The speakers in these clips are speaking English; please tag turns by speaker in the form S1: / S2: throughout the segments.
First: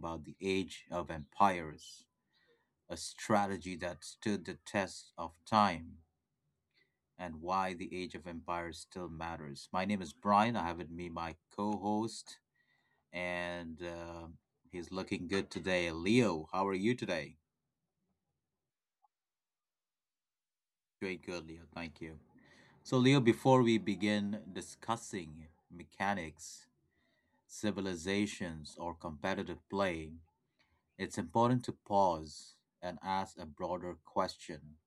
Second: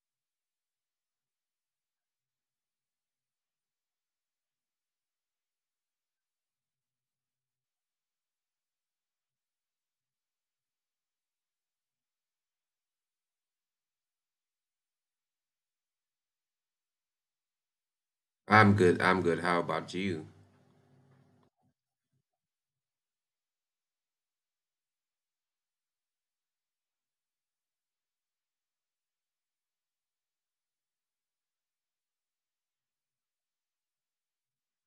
S1: about the Age of Empires, a strategy that stood the test of time, and why the Age of Empires still matters. My name is Brian. I have with me my co host, and he's looking good today. Leo, how are you today?
S2: I'm good. I'm good. How about you?
S1: Doing good, Leo. Thank you. So, Leo, before we begin discussing mechanics, civilizations, or competitive play, it's important to pause and ask a broader question.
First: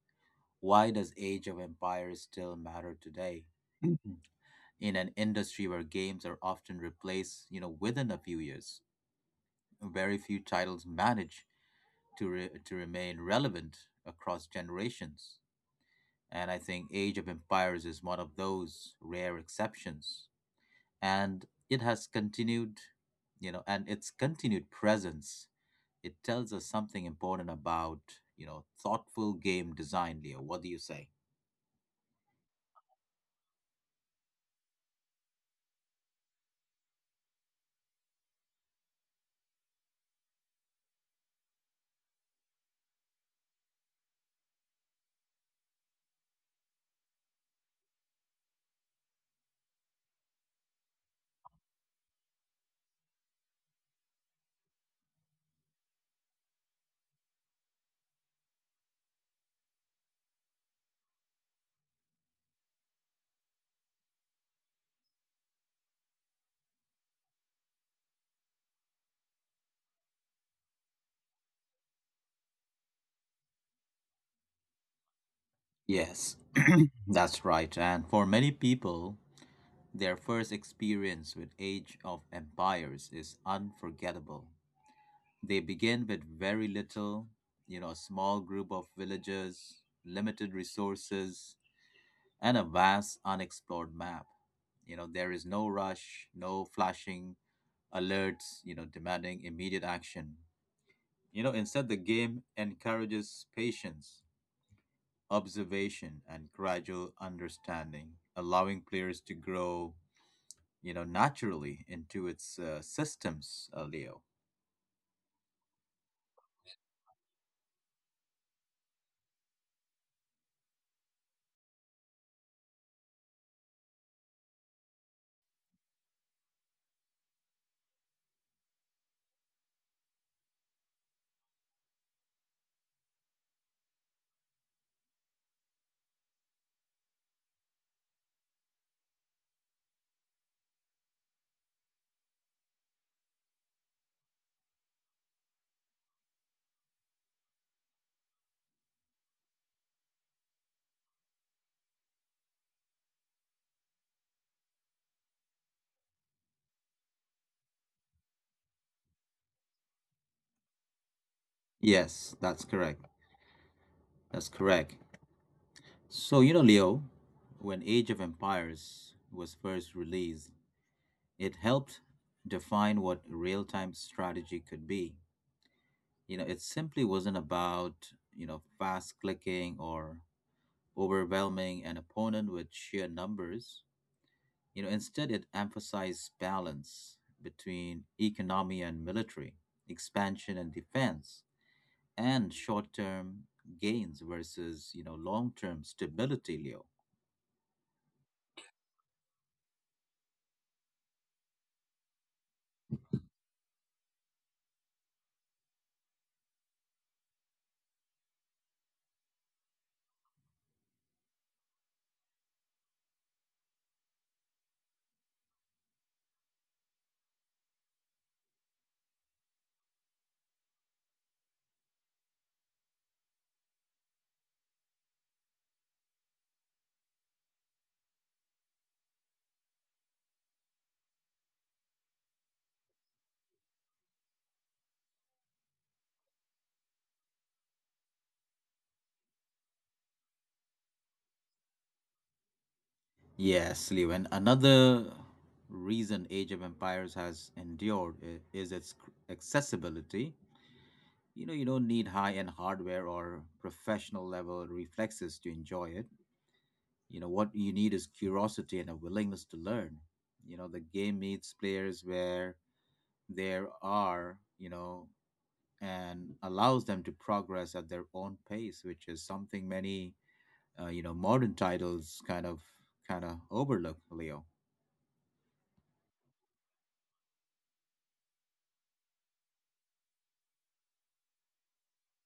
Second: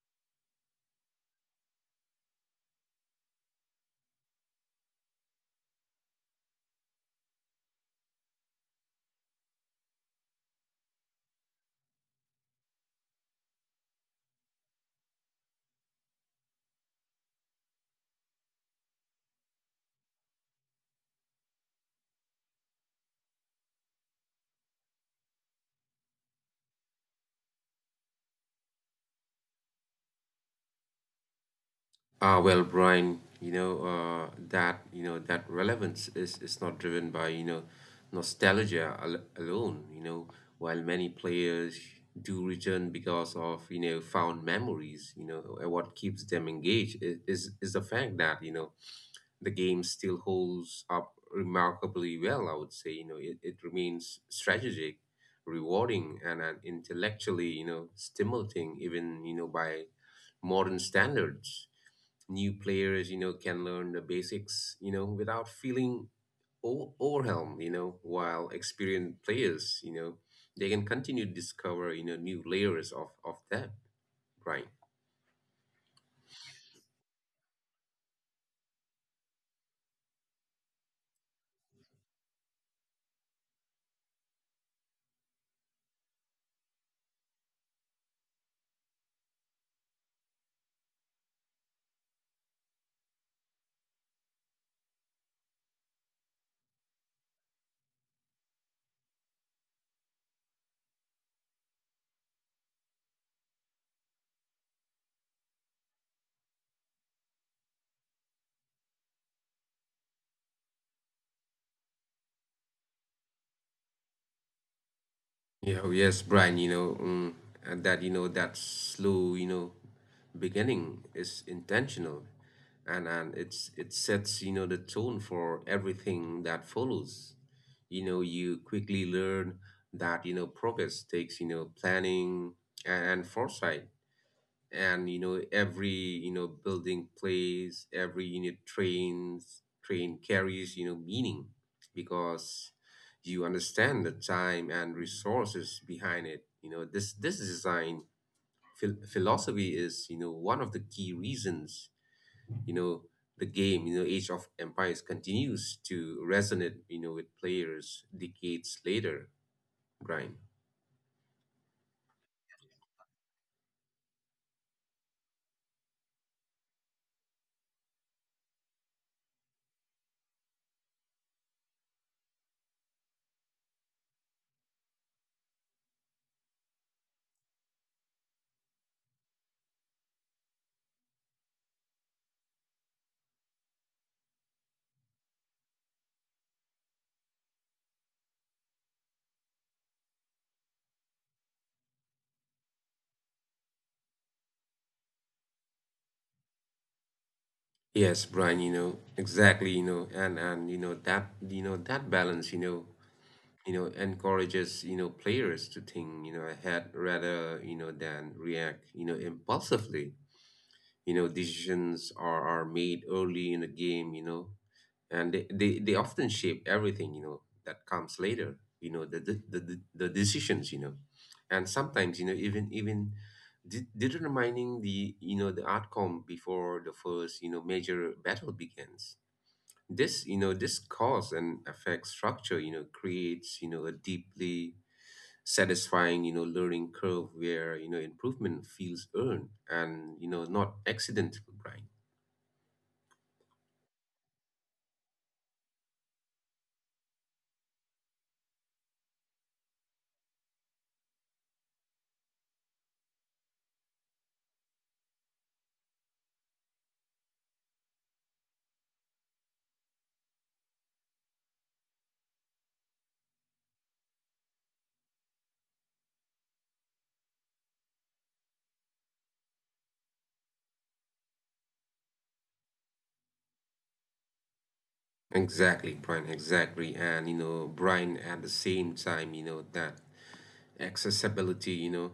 S1: Why does Age of Empires still matter today? In an industry where games are often replaced, within a few years. Very few titles manage to remain relevant across generations, and I think Age of Empires is one of those rare exceptions. And it has continued, and its continued presence it tells us something important about thoughtful game design. Leo, what do you say?
S2: Brian, that relevance is not driven by, alone, while many players do return because of, found memories, what keeps them engaged is the fact that, the game still holds up remarkably well, I would say. It remains strategic, rewarding, and intellectually, stimulating, even, by modern standards. New players, can learn the basics, without feeling overwhelmed, while experienced players, they can continue to discover, new layers of that, right?
S1: Yes. That's right, and for many people their first experience with Age of Empires is unforgettable. They begin with very little, a small group of villagers, limited resources, and a vast unexplored map. You know, there is no rush, no flashing alerts demanding immediate action. You know, instead, the game encourages patience, observation, and gradual understanding, allowing players to grow, naturally into its systems, Leo.
S2: Yeah, oh yes, Brian, and that, that slow, beginning is intentional and it sets, the tone for everything that follows. You know, you quickly learn that, progress takes, planning and foresight and every building plays, every unit train carries meaning, because you understand the time and resources behind it. You know this design philosophy is one of the key reasons you know the game, Age of Empires, continues to resonate with players decades later, Brian.
S1: Yes, that's correct. That's correct. So, you know, Leo, when Age of Empires was first released, it helped define what real time strategy could be. You know, it simply wasn't about, you know, fast clicking or overwhelming an opponent with sheer numbers. You know, instead, it emphasized balance between economy and military, expansion and defense, and short-term gains versus long-term stability, Leo.
S2: Yes, Brian, exactly, and that balance, encourages players to think ahead rather than react impulsively. You know decisions are made early in the game, and they often shape everything that comes later, the decisions, and sometimes even determining the the outcome before the first major battle begins. This this cause and effect structure creates a deeply satisfying, learning curve where, improvement feels earned and, not accidental, Brian.
S1: Yes, Leo. And another reason Age of Empires has endured is its accessibility. You know, you don't need high-end hardware or professional level reflexes to enjoy it. You know, what you need is curiosity and a willingness to learn. You know, the game meets players where they are, you know, and allows them to progress at their own pace, which is something many, you know, modern titles kind of overlook, Leo.
S2: Exactly, Brian, exactly. And, Brian, at the same time, that accessibility,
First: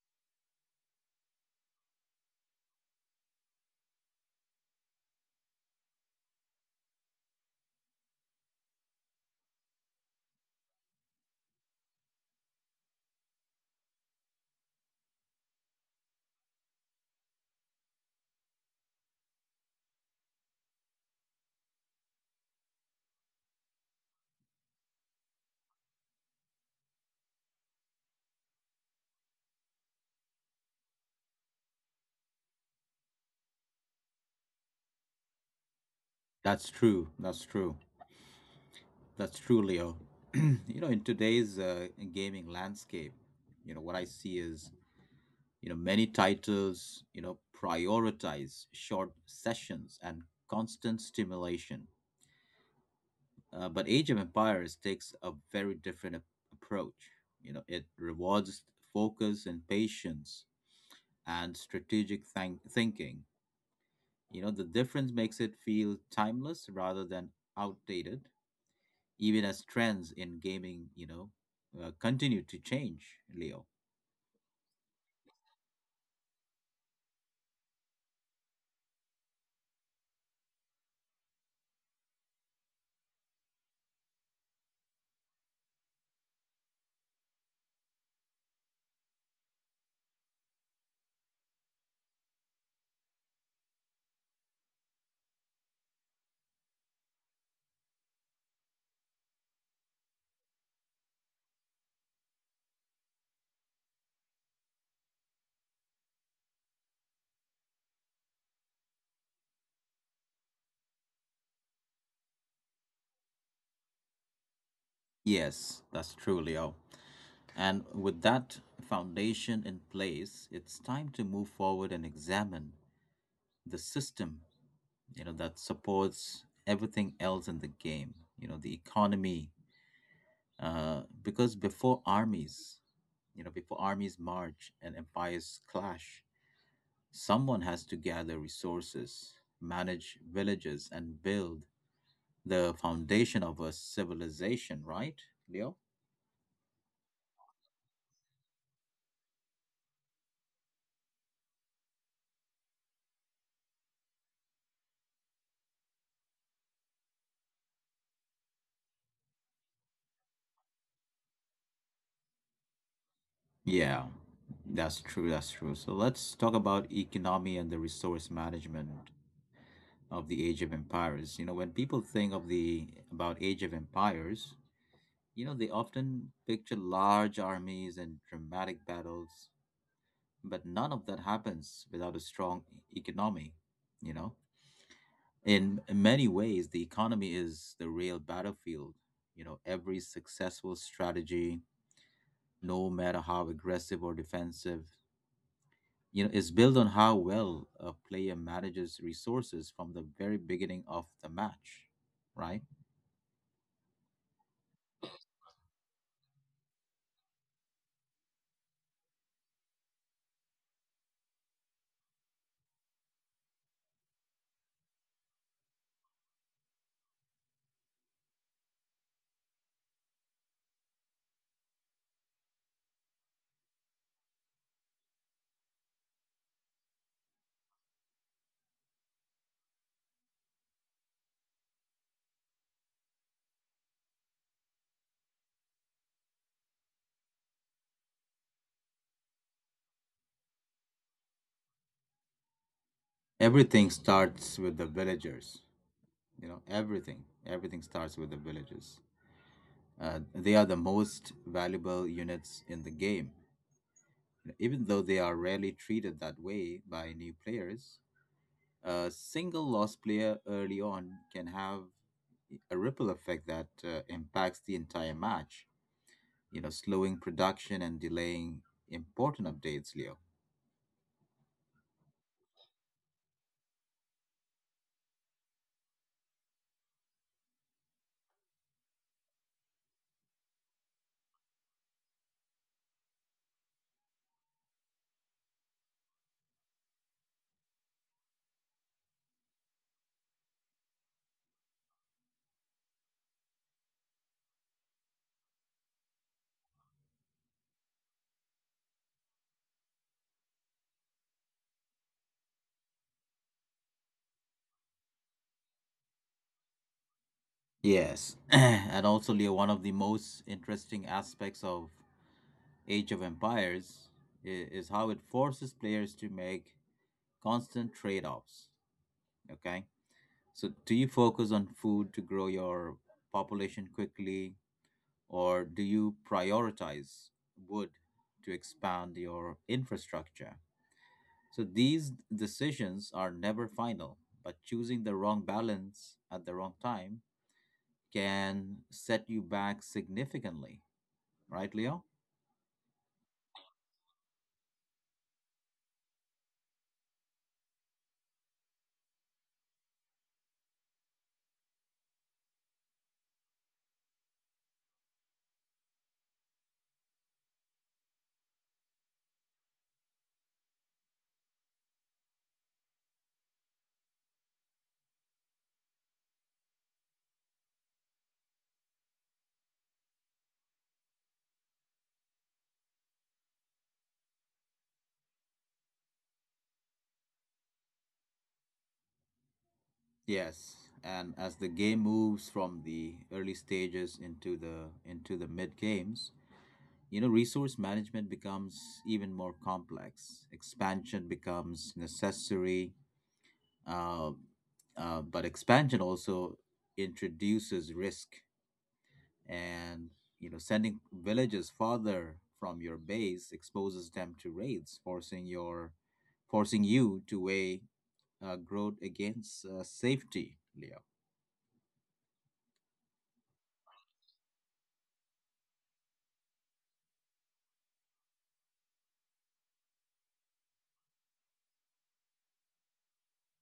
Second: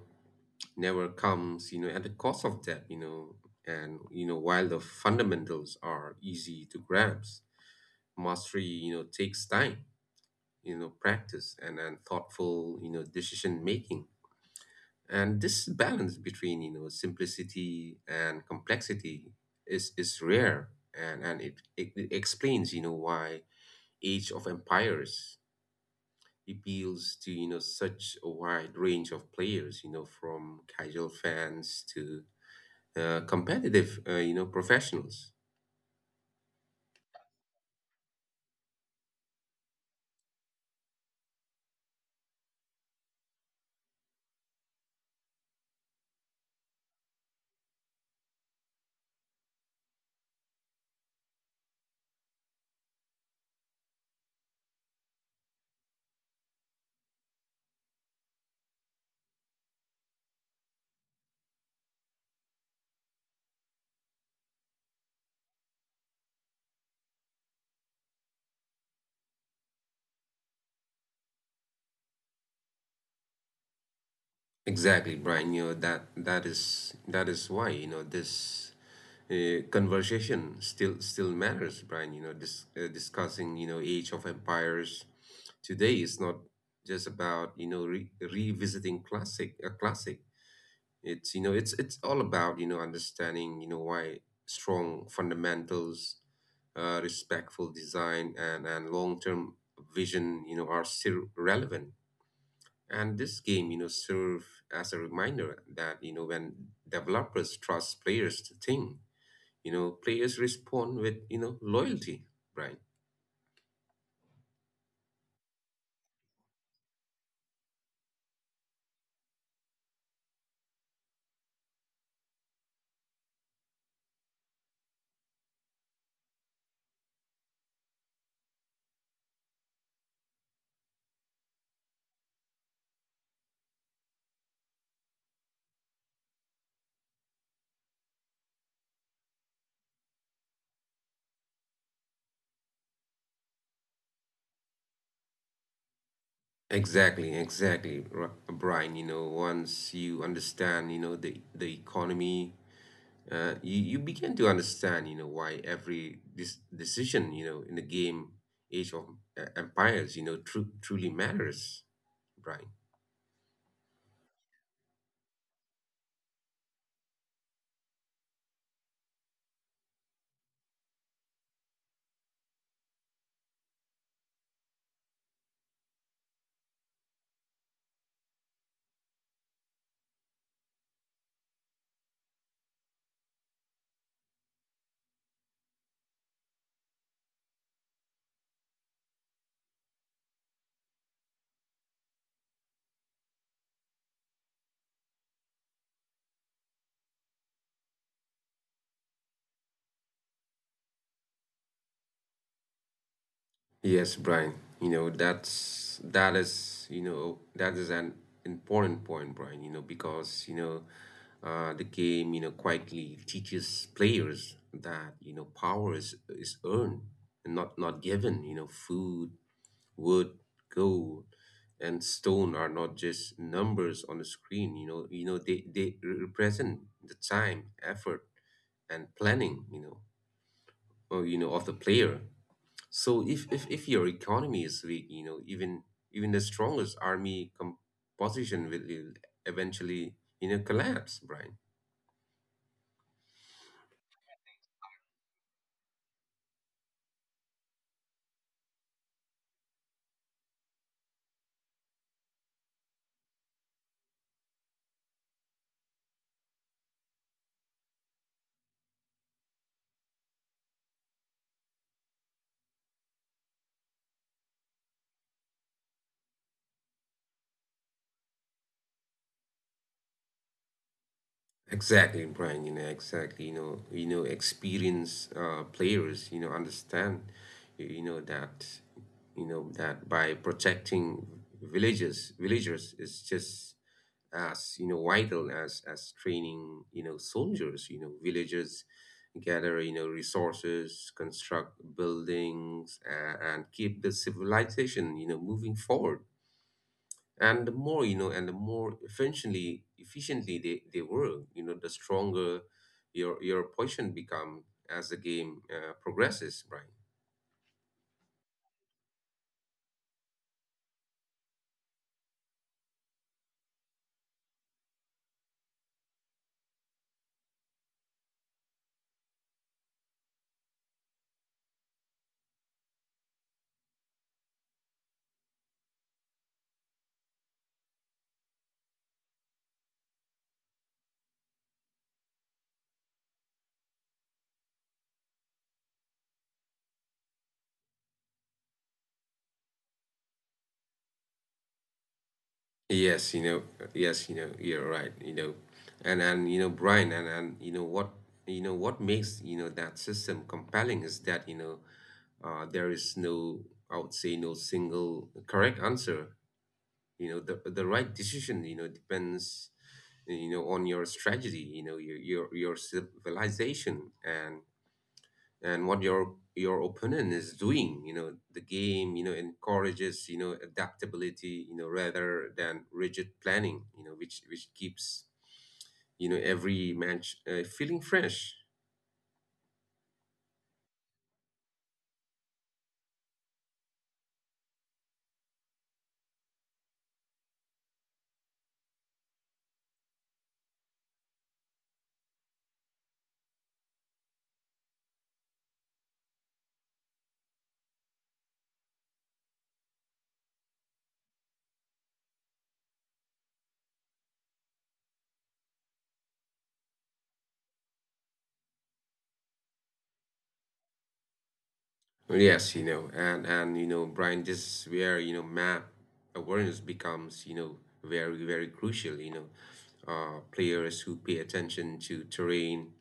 S2: never comes, at the cost of that, and, while the fundamentals are easy to grasp, mastery, takes time, practice and thoughtful, decision making. And this balance between, simplicity and complexity is rare. And it explains, why Age of Empires appeals to, such a wide range of players, from casual fans to competitive, professionals.
S1: That's true. That's true. That's true, Leo. You know, in today's gaming landscape, you know, what I see is, you know, many titles, you know, prioritize short sessions and constant stimulation. But Age of Empires takes a very different approach. You know, it rewards focus and patience and strategic thinking. You know, the difference makes it feel timeless rather than outdated even as trends in gaming, you know, continue to change, Leo.
S2: Exactly, Brian. That is that is why, this conversation still matters, Brian. You know, this discussing, Age of Empires today is not just about, re revisiting classic a classic. It's, it's all about, understanding, why strong fundamentals, respectful design and long-term vision, are still relevant. And this game, serve as a reminder that, when developers trust players to think, players respond with, loyalty, Brian.
S1: Yes, that's true, Leo. And with that foundation in place, it's time to move forward and examine the system, you know, that supports everything else in the game, you know, the economy. Because before armies, before armies march and empires clash, someone has to gather resources, manage villages, and build the foundation of a civilization, right, Leo?
S2: Exactly, exactly, Brian. You know, once you understand, the economy, you begin to understand, why every this decision, in the game Age of Empires, truly matters, Brian.
S1: Yeah, that's true. That's true. So let's talk about economy and the resource management of the Age of Empires. You know, when people think of the about Age of Empires, you know, they often picture large armies and dramatic battles, but none of that happens without a strong economy, you know. In many ways, the economy is the real battlefield. You know, every successful strategy no matter how aggressive or defensive, you know, is built on how well a player manages resources from the very beginning of the match, right?
S2: Yes, Brian. That is, that is an important point, Brian, because the game, quietly teaches players that, power is earned and not given. You know, food, wood, gold, and stone are not just numbers on the screen. They they represent the time, effort, and planning, or, of the player. So if your economy is weak, even the strongest army composition will eventually, collapse, Brian.
S1: Everything starts with the villagers. You know, everything starts with the villagers. They are the most valuable units in the game. Even though they are rarely treated that way by new players, a single lost player early on can have a ripple effect that impacts the entire match, you know, slowing production and delaying important updates, Leo.
S2: Exactly, Brian, exactly, experienced players, understand, you you know, that, that by protecting villagers is just as vital as training soldiers. You know villagers gather resources, construct buildings, and keep the civilization moving forward. And the more efficiently they work, the stronger your position become as the game progresses, Brian.
S1: Yes. And also, Leo, one of the most interesting aspects of Age of Empires is how it forces players to make constant trade offs. Okay. So, do you focus on food to grow your population quickly, or do you prioritize wood to expand your infrastructure? So these decisions are never final, but choosing the wrong balance at the wrong time can set you back significantly, right, Leo?
S2: Yes, yes, you're right, and Brian, and what makes that system compelling is that there is no, I would say, no single correct answer. You know, the right decision, depends, on your strategy, your civilization, and what your opponent is doing. The game encourages adaptability, rather than rigid planning, which keeps every match feeling fresh.
S1: Yes, and as the game moves from the early stages into the mid games, you know, resource management becomes even more complex. Expansion becomes necessary, uh, but expansion also introduces risk, and sending villages farther from your base exposes them to raids, forcing you to weigh growth against safety, Leo.
S2: Yes you know and you know Brian, this is where, map awareness becomes, very very crucial. Players who pay attention to terrain,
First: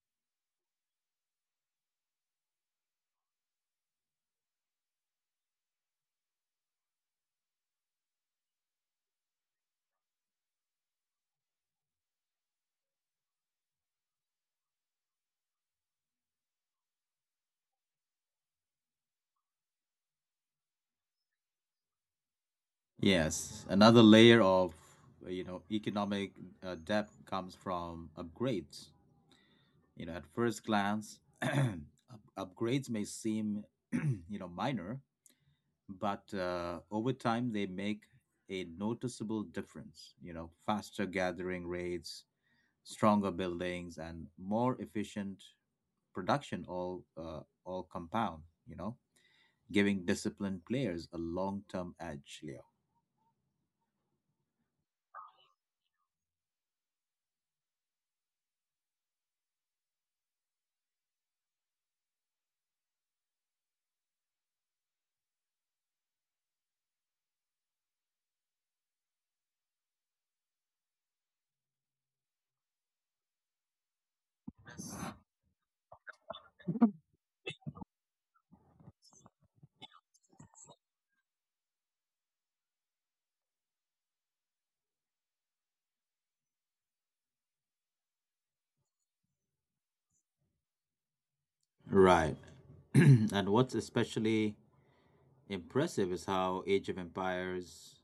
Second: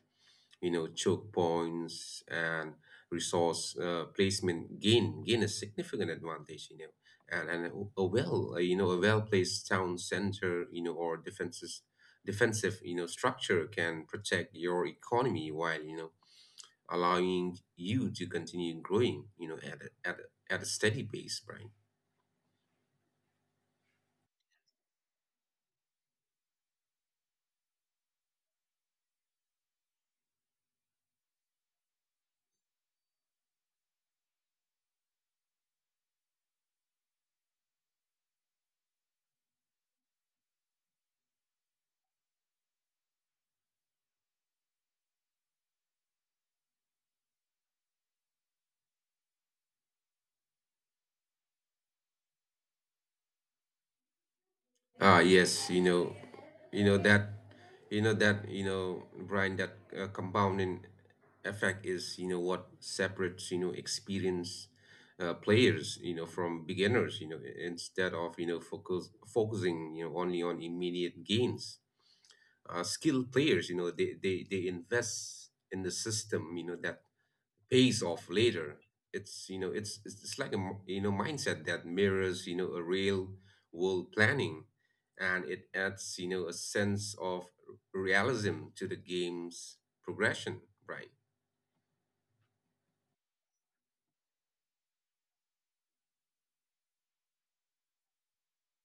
S2: choke points, and resource placement gain a significant advantage, and a well, a well-placed town center, or defenses defensive, structure can protect your economy while, allowing you to continue growing, at at a steady pace, Brian.
S1: Yes, another layer of economic debt comes from upgrades. You know, at first glance, upgrades may seem minor, but over time they make a noticeable difference. You know, faster gathering rates, stronger buildings, and more efficient production all compound, you know, giving disciplined players a long-term edge, Leo.
S2: Ah, yes, you know that, you know that, you know, Brian, that compounding effect is, what separates, experienced players, from beginners, instead of, focusing, only on immediate gains. Skilled players, they invest in the system, that pays off later. It's like a mindset that mirrors a real world planning, and it adds a sense of realism to the game's progression, Brian.
S1: Right. And what's especially impressive is how Age of Empires,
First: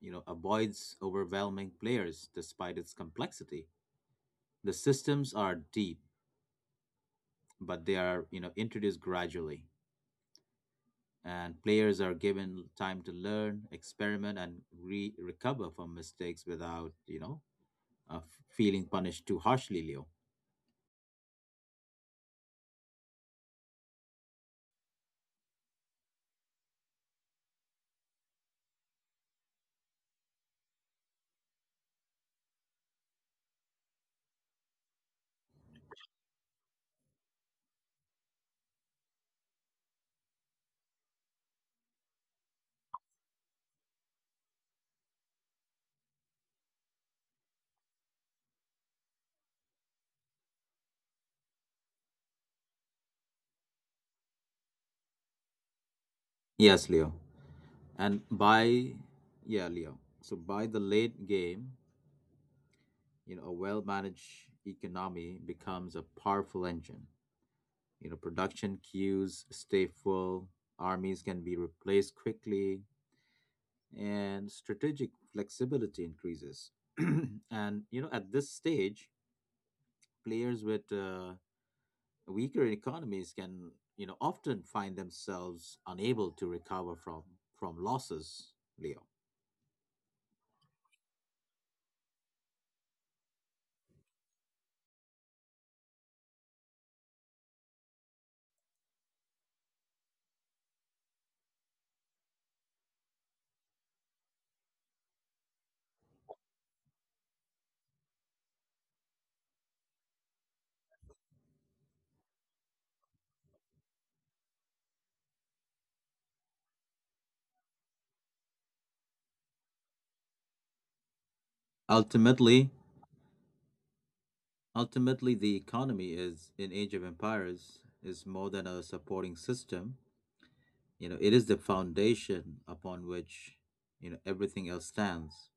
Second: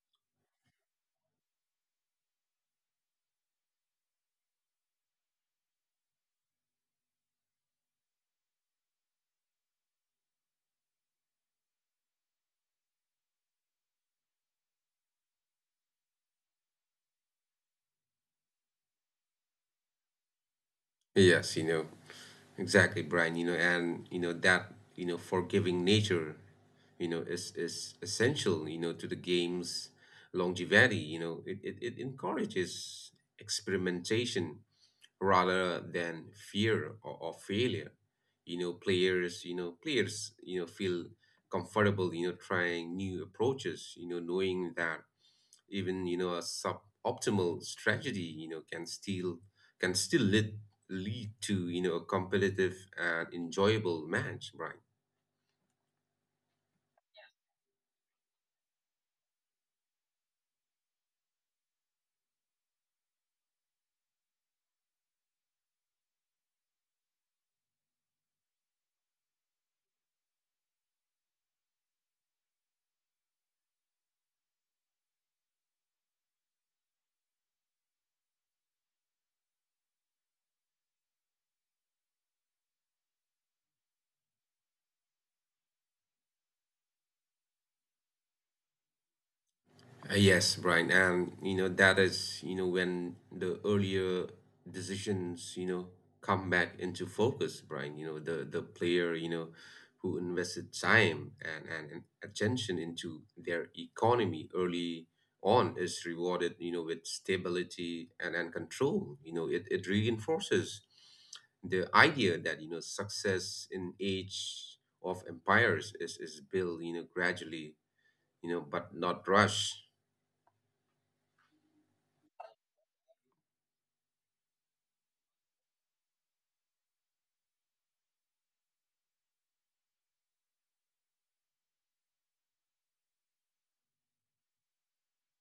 S1: you know, avoids overwhelming players despite its complexity. The systems are deep, but they are, you know, introduced gradually, and players are given time to learn, experiment, and recover from mistakes without, you know, uh, f- feeling punished too harshly, Leo.
S2: Yes, exactly, Brian. You know, and that forgiving nature, is essential You know, to the game's longevity. It encourages experimentation rather than fear of failure. Players, feel comfortable, trying new approaches, knowing that even, a suboptimal strategy, can still lead lead to, a competitive and enjoyable match, right?
S1: Yes, Leo. And by, yeah, Leo. So by the late game, you know, a well managed economy becomes a powerful engine. You know, production queues stay full, armies can be replaced quickly, and strategic flexibility increases. And, you know, at this stage, players with weaker economies can often find themselves unable to recover from losses, Leo.
S2: Yes, Brian, and that is when the earlier decisions come back into focus, Brian. You know the player who invested time and attention into their economy early on is rewarded with stability and control. You know it it reinforces the idea that success in Age of Empires is built gradually, but not rush.
S1: ultimately Ultimately, the economy is in Age of Empires is more than a supporting system. You know, it is the foundation upon which, you know, everything else stands.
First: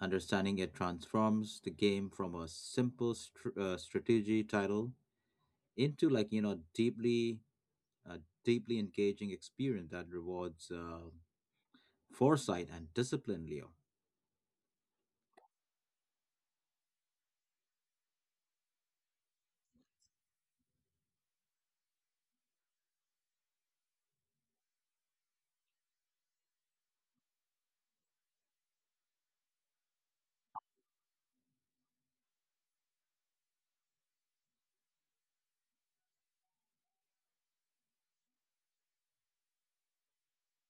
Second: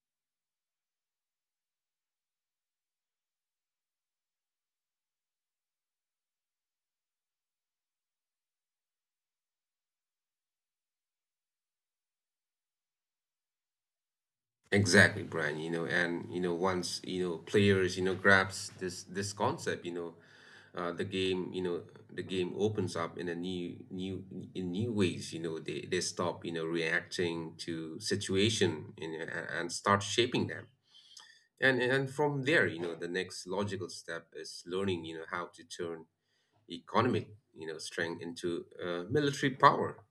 S1: Understanding it transforms the game from a simple strategy title into, like a deeply engaging experience that rewards foresight and discipline, Leo.
S2: Exactly, Brian. You know, and once players, grabs this concept, the game, the game opens up in a new new in new ways. They they stop, reacting to situation, and start shaping them. And from there, the next logical step is learning, how to turn economic, strength into military power.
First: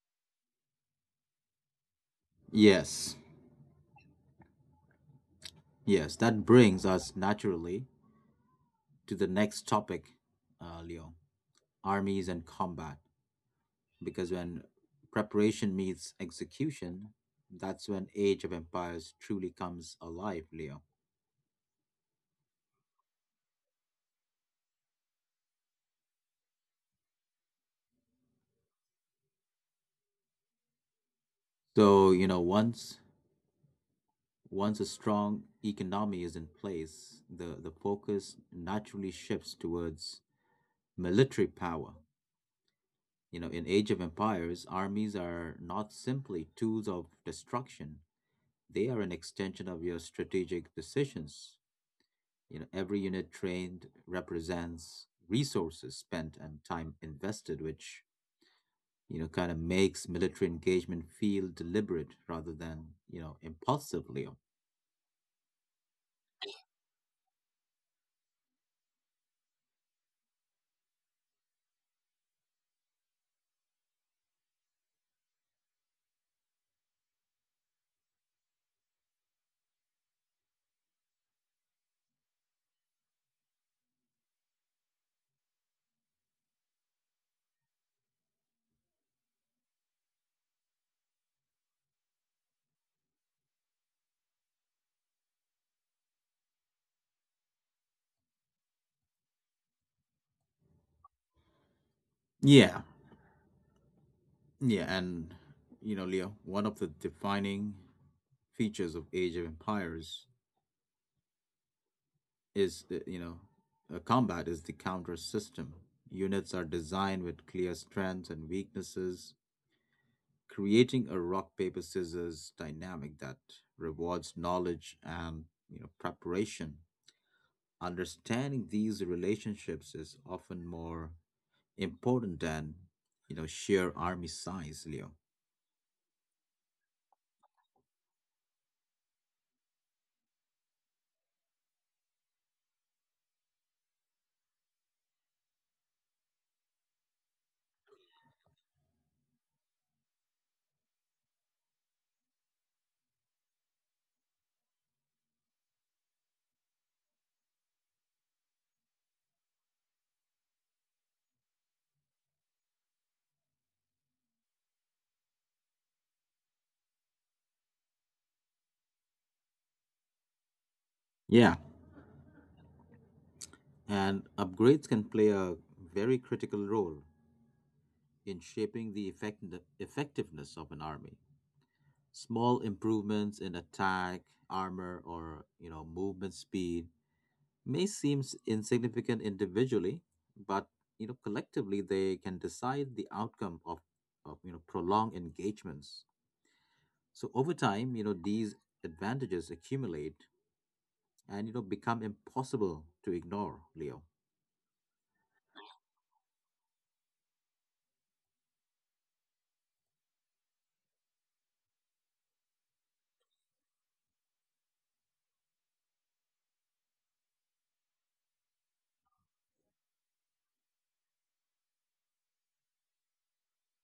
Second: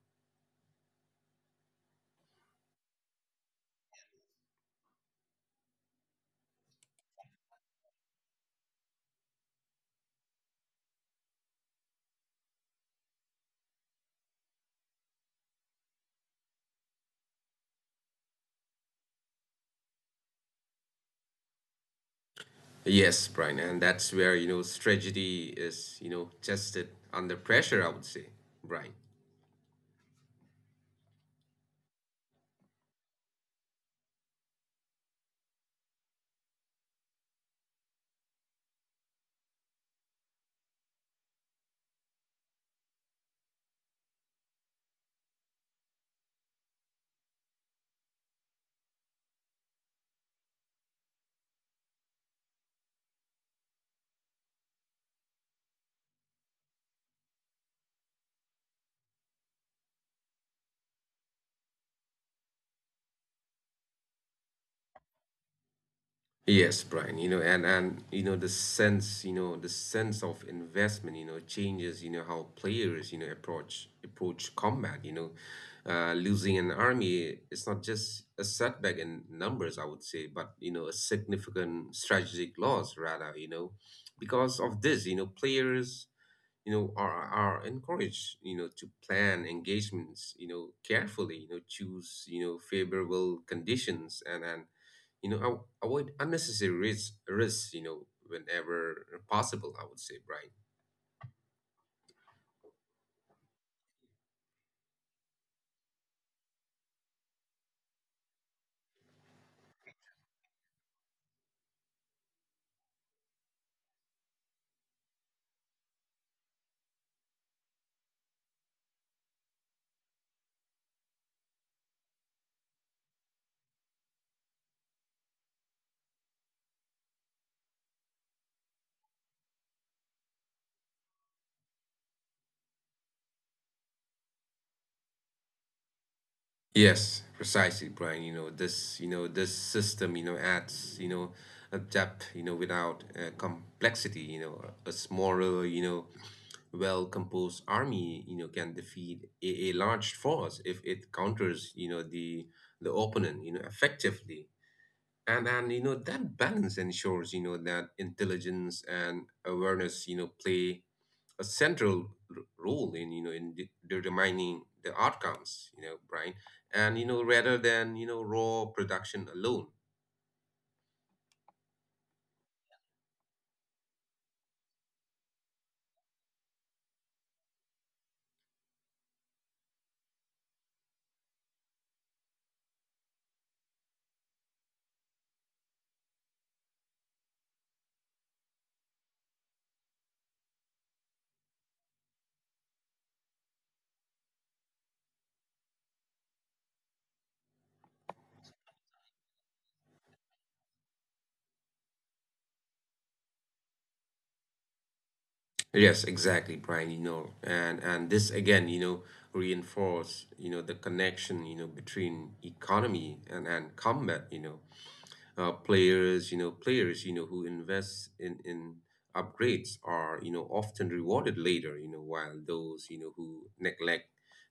S1: Yes, yes, that brings us naturally to the next topic, Leo, armies and combat. Because when preparation meets execution, that's when Age of Empires truly comes alive, Leo.
S2: Yes, Brian, and that's where, strategy is, tested under pressure, I would say, Brian.
S1: So, you know, once a strong economy is in place, the focus naturally shifts towards military power. You know, in Age of Empires, armies are not simply tools of destruction. They are an extension of your strategic decisions. You know, every unit trained represents resources spent and time invested, which, you know, kind of makes military engagement feel deliberate rather than, you know, impulsive, Leo.
S2: Yes, Brian, and the sense, the sense of investment, changes, how players, approach combat. Losing an army is not just a setback in numbers, I would say, but a significant strategic loss rather. Because of this, players are encouraged to plan engagements carefully, choose favorable conditions, and avoid unnecessary risks whenever possible, I would say, Brian.
S1: Yeah. Yeah, and you know, Leo, one of the defining features of Age of Empires is combat is the counter system. Units are designed with clear strengths and weaknesses, creating a rock paper scissors dynamic that rewards knowledge and, you know, preparation. Understanding these relationships is often more important than, you know, sheer army size, Leo.
S2: Yes, precisely, Brian. This system adds a depth without complexity. A smaller well-composed army can defeat a large force if it counters the opponent effectively. And that balance ensures that intelligence and awareness play a central role in determining the outcomes, Brian, and rather than raw production alone.
S1: Yeah, and upgrades can play a very critical role in shaping the effectiveness of an army. Small improvements in attack, armor, or, you know, movement speed may seem insignificant individually, but, you know, collectively they can decide the outcome of, you know, prolonged engagements. So over time, you know, these advantages accumulate and, you know, become impossible to ignore, Leo.
S2: Yes, exactly, Brian. You know and This again, you know, reinforce the connection, you know, between economy and combat, you know. Players players who invest in upgrades are often rewarded later while those who neglect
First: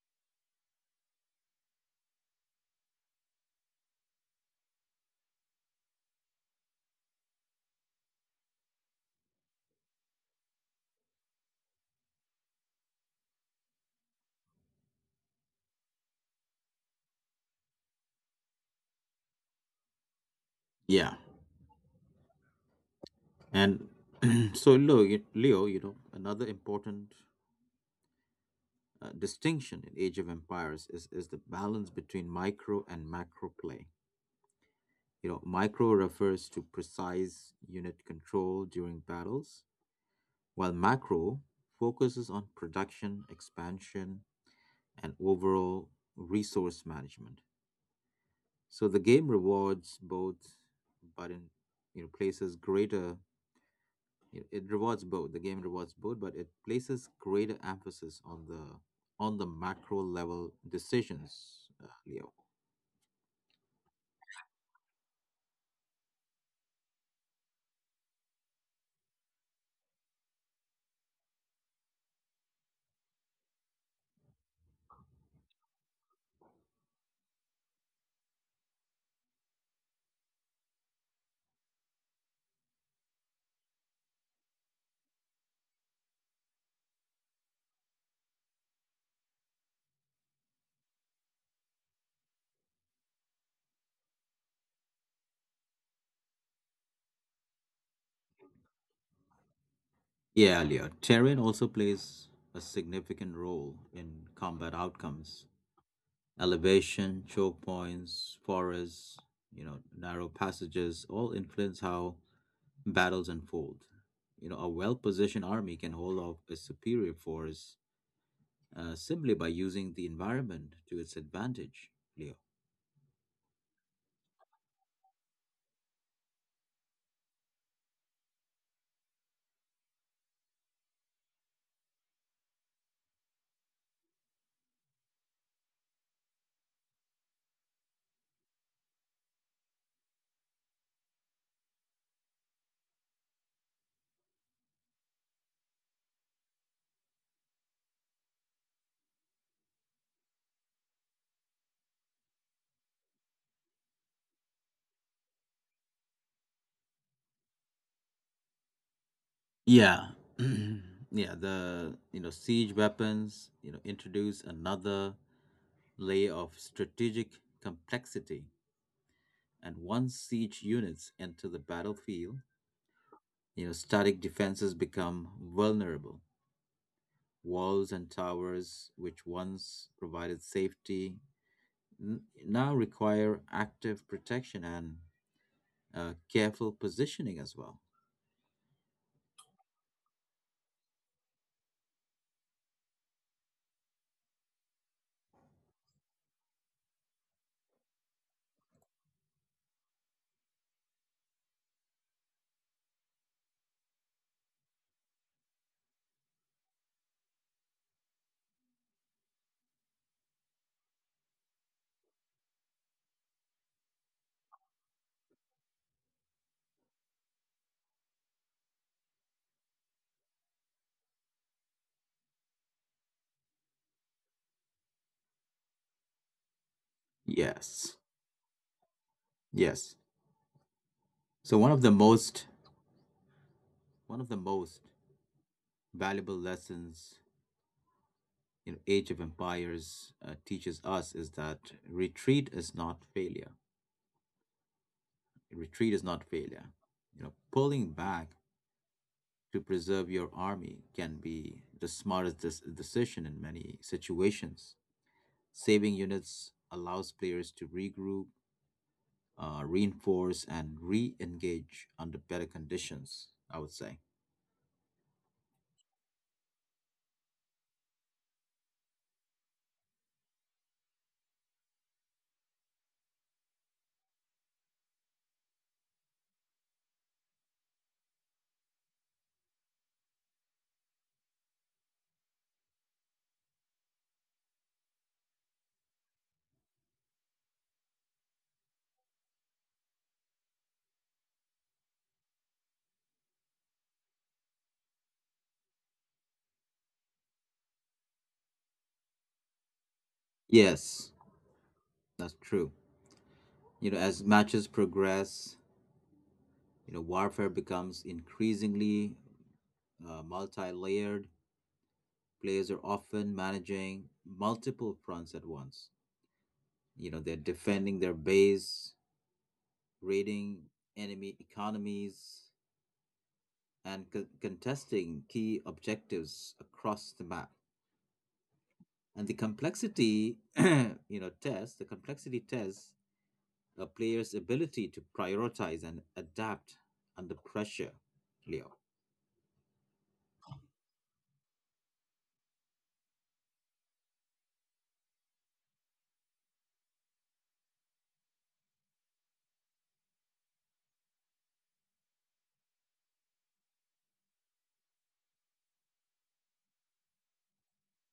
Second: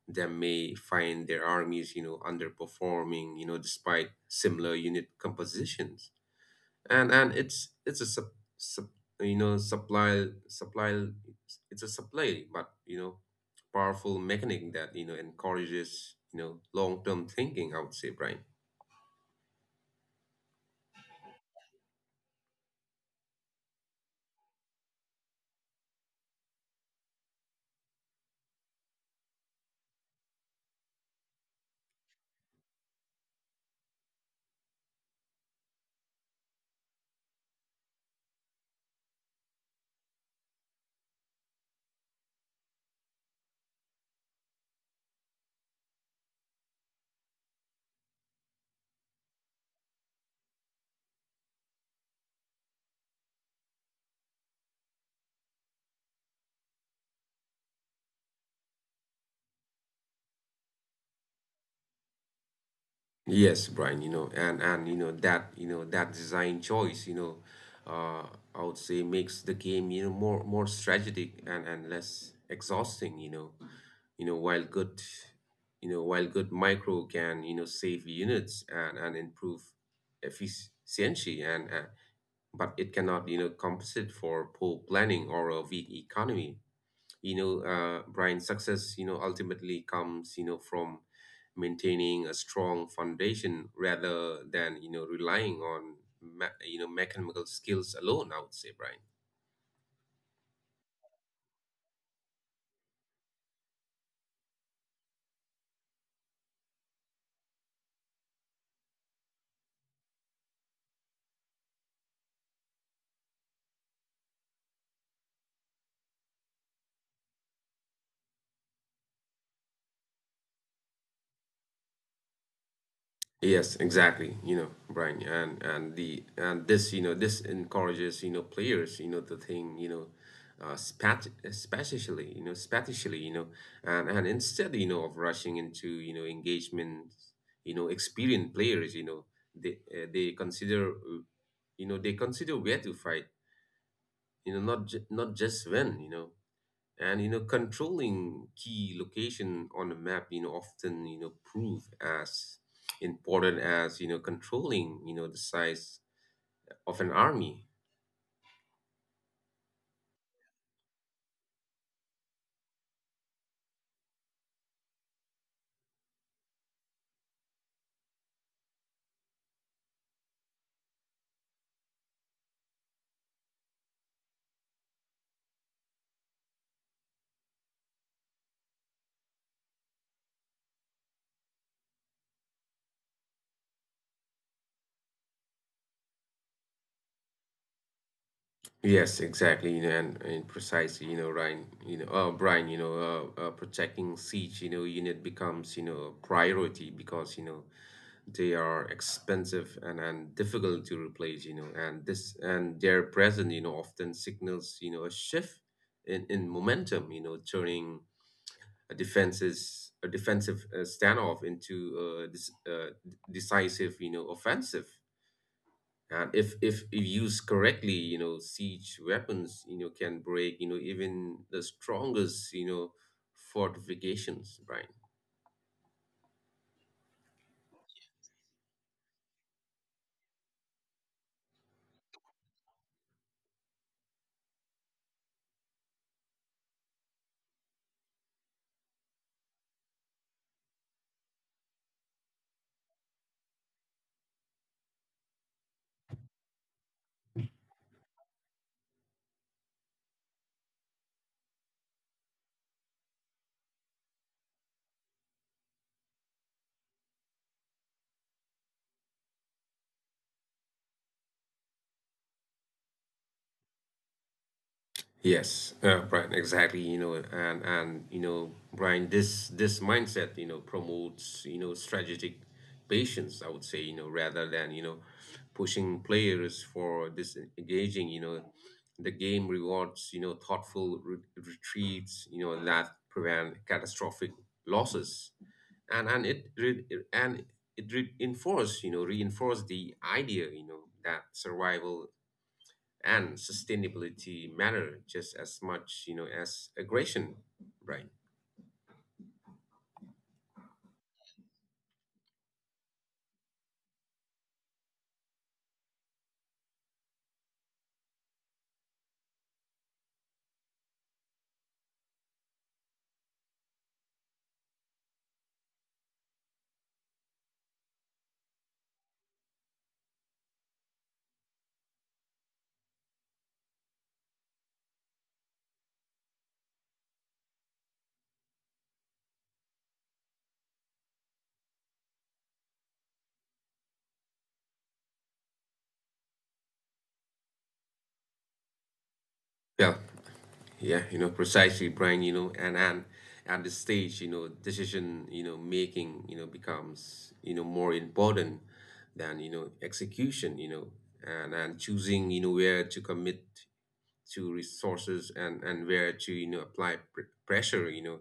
S2: them may find their armies underperforming despite similar unit compositions. And it's a sub, sub you know supply supply it's a supply but powerful mechanic that encourages long term thinking. I would say, Brian.
S1: Yeah, and so Leo, Leo, you know another important distinction in Age of Empires is the balance between micro and macro play. You know, micro refers to precise unit control during battles, while macro focuses on production, expansion, and overall resource management. So the game rewards both, but in, places greater. It rewards both. The game rewards both, but it places greater emphasis on the macro level decisions, Leo.
S2: Yes, Brian, and that that design choice uh, I would say makes the game more strategic and less exhausting while good, while good micro can save units and improve efficiency and but it cannot compensate for poor planning or a weak economy, Brian. Success ultimately comes from maintaining a strong foundation rather than relying on, mechanical skills alone, I would say, Brian.
S1: Yeah, Leo. Terrain also plays a significant role in combat outcomes. Elevation, choke points, forests, you know, narrow passages all influence how battles unfold. You know, a well-positioned army can hold off a superior force simply by using the environment to its advantage, Leo.
S2: Yes, exactly. Brian, and this this encourages players the thing spatially, and instead of rushing into engagement experienced players they consider, where to fight not just when and controlling key location on a map often prove as important as controlling the size of an army.
S1: Yeah. Yeah, the, you know, siege weapons, you know, introduce another layer of strategic complexity. And once siege units enter the battlefield, you know, static defenses become vulnerable. Walls and towers, which once provided safety, now require active protection and careful positioning as well.
S2: Yes, exactly, and precisely Brian, protecting siege unit becomes a priority because they are expensive and difficult to replace. You know and this and Their presence often signals a shift in momentum, turning a defensive standoff into this, decisive offensive. And if used correctly, siege weapons can break even the strongest fortifications, right?
S1: Yes, yes. So one of the most valuable lessons, you know, Age of Empires teaches us is that retreat is not failure. Retreat is not failure. You know, pulling back to preserve your army can be the smartest decision in many situations. Saving units allows players to regroup, reinforce, and re engage under better conditions, I would say.
S2: Yes, Brian, exactly, and Brian, this mindset promotes strategic patience, I would say, rather than pushing players for disengaging, the game rewards thoughtful re retreats that prevent catastrophic losses. And and it re and it reinforce the idea that survival and sustainability matter just as much as aggression, Brian.
S1: Yes, that's true. You know, as matches progress, you know, warfare becomes increasingly multi layered. Players are often managing multiple fronts at once. You know, they're defending their base, raiding enemy economies, and contesting key objectives across the map. And the complexity, the complexity tests a player's ability to prioritize and adapt under pressure, Leo.
S2: Yeah, yeah, precisely, Brian, and at this stage decision making becomes more important than execution, and choosing where to commit, to resources and where to apply pressure,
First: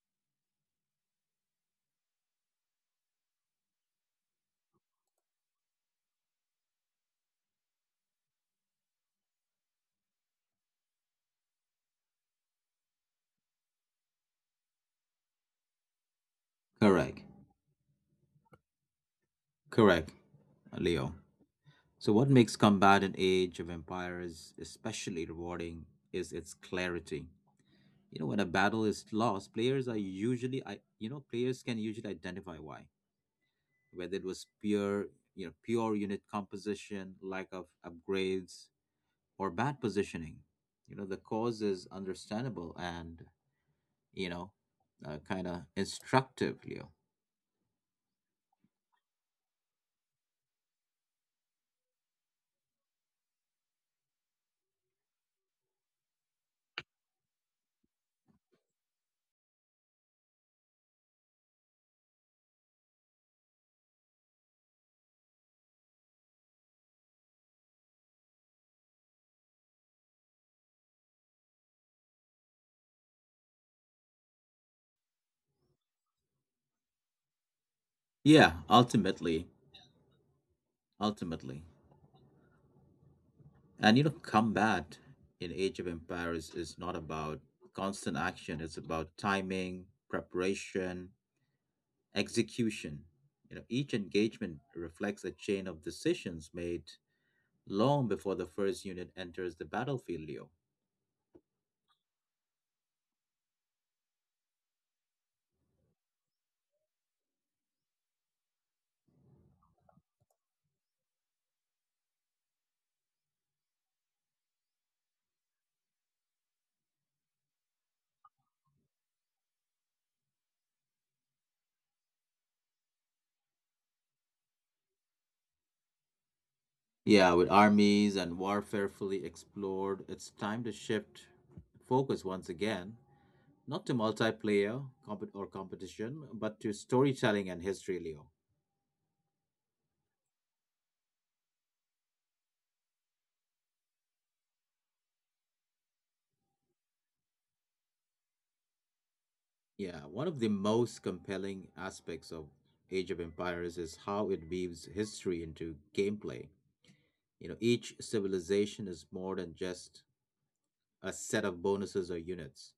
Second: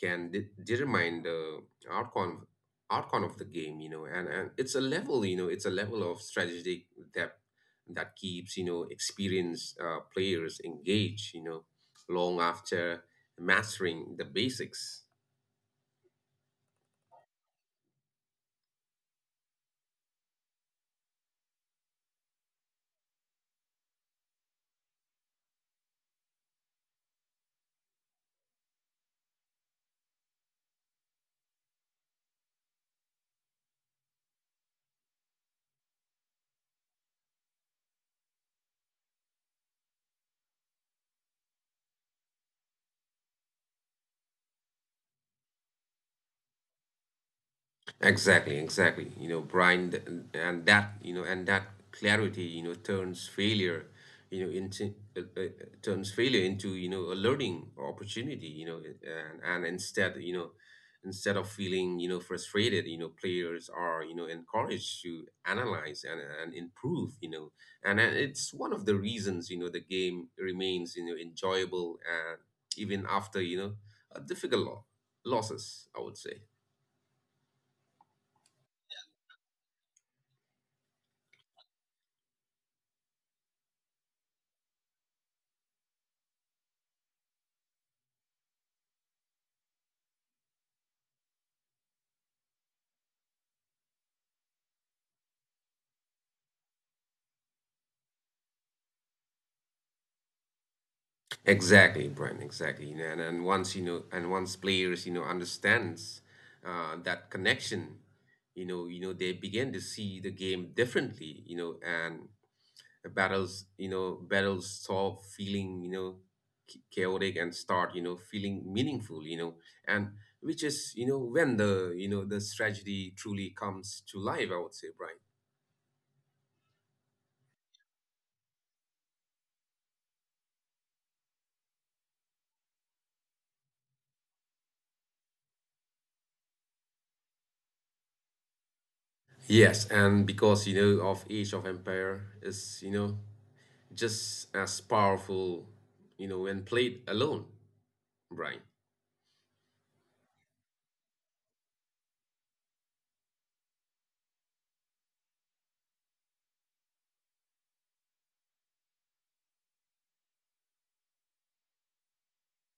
S2: can determine the outcome outcome of the game. You know and It's a level, it's a level of strategic depth that keeps experienced players engaged, long after mastering the basics.
S1: Correct. Correct, Leo. So, what makes combat in Age of Empires especially rewarding is its clarity. You know, when a battle is lost, players are usually, I, you know, players can usually identify why, whether it was pure unit composition, lack of upgrades, or bad positioning. You know, the cause is understandable and, you know, kind of instructive, Leo.
S2: Exactly, exactly. Brian, th- and that, you know, and that clarity turns failure into a learning opportunity, and instead instead of feeling frustrated players are encouraged to analyze and improve, and it's one of the reasons the game remains enjoyable, and even after a losses, I would say.
S1: Yeah, ultimately. And you know, combat in Age of Empires is not about constant action, it's about timing, preparation, execution. You know, each engagement reflects a chain of decisions made long before the first unit enters the battlefield, Leo.
S2: Exactly, Brian. Exactly, and once players understands that connection, they begin to see the game differently, and the battles battles stop feeling chaotic and start feeling meaningful, and which is when the you know the strategy truly comes to life, I would say, Brian.
S1: Yeah, with armies and warfare fully explored, it's time to shift focus once again, not to multiplayer compet- or competition, but to storytelling and history, Leo.
S2: Yes, and because of Age of Empire is just as powerful, when played alone, Brian.
S1: Yeah, one of the most compelling aspects of Age of Empires is how it weaves history into gameplay. You know, each civilization is more than just a set of bonuses or units.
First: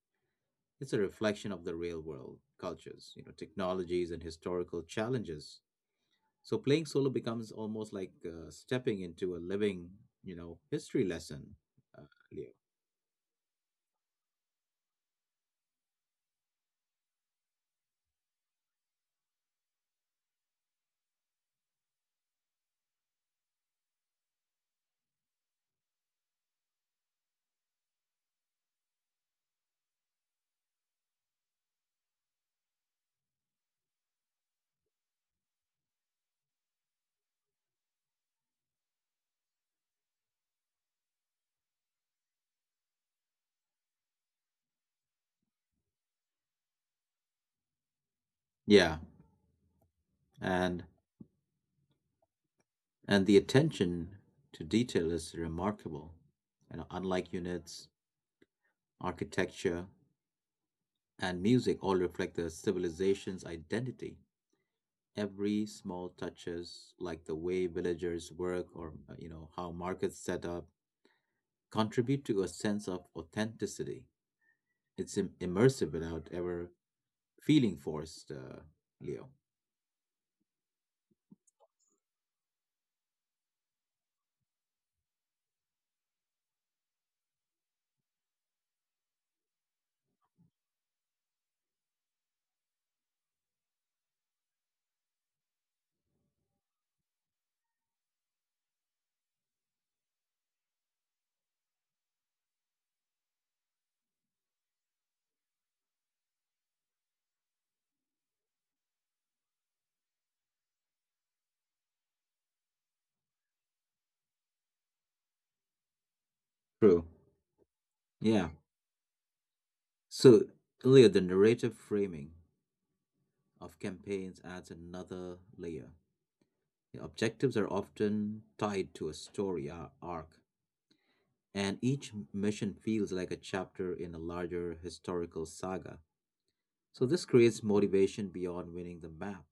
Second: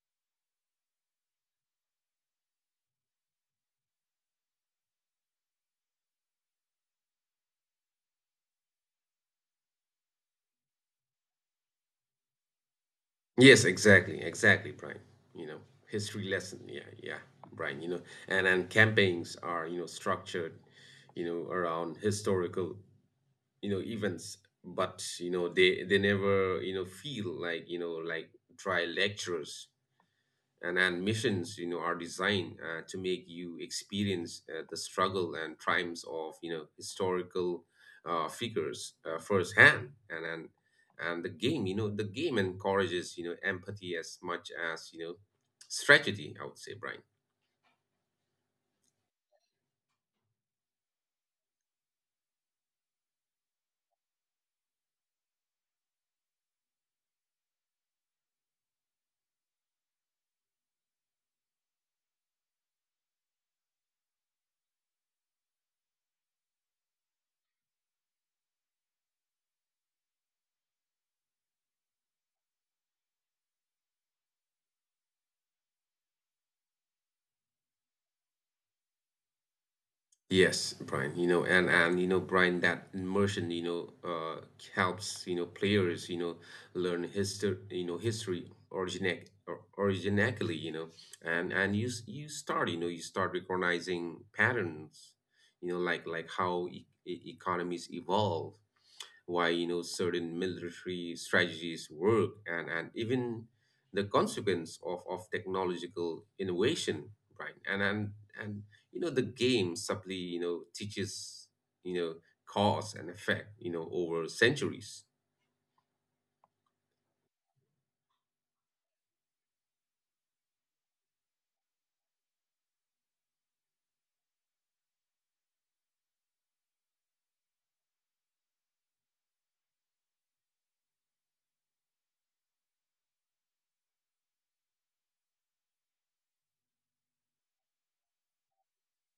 S1: It's a reflection of the real world, cultures, you know, technologies and historical challenges. So playing solo becomes almost like stepping into a living, you know, history lesson, uh, Leo.
S2: Yes, exactly, exactly, Brian. You know, history lesson, yeah, yeah, Brian. You know, and Campaigns are structured, around historical events, but they never feel like dry lectures, and missions are designed to make you experience the struggle and triumphs of historical figures firsthand, and the game, the game encourages empathy as much as strategy, I would say, Brian.
S1: Yeah, and and the attention to detail is remarkable. You know, unlike units, architecture, and music all reflect the civilization's identity. Every small touches, like the way villagers work or you know how markets set up, contribute to a sense of authenticity. It's immersive without ever feeling forced, Leo.
S2: Yes, Brian, and Brian, that immersion, helps players learn history, history originac or originally, and you you start, you start recognizing patterns, like how e e economies evolve, why certain military strategies work, and even the consequence of technological innovation, right? And the game simply teaches you know cause and effect over centuries.
S1: True. Yeah. So, Leo, the narrative framing of campaigns adds another layer. The objectives are often tied to a arc, and each mission feels like a chapter in a larger historical saga. So, this creates motivation beyond winning the map.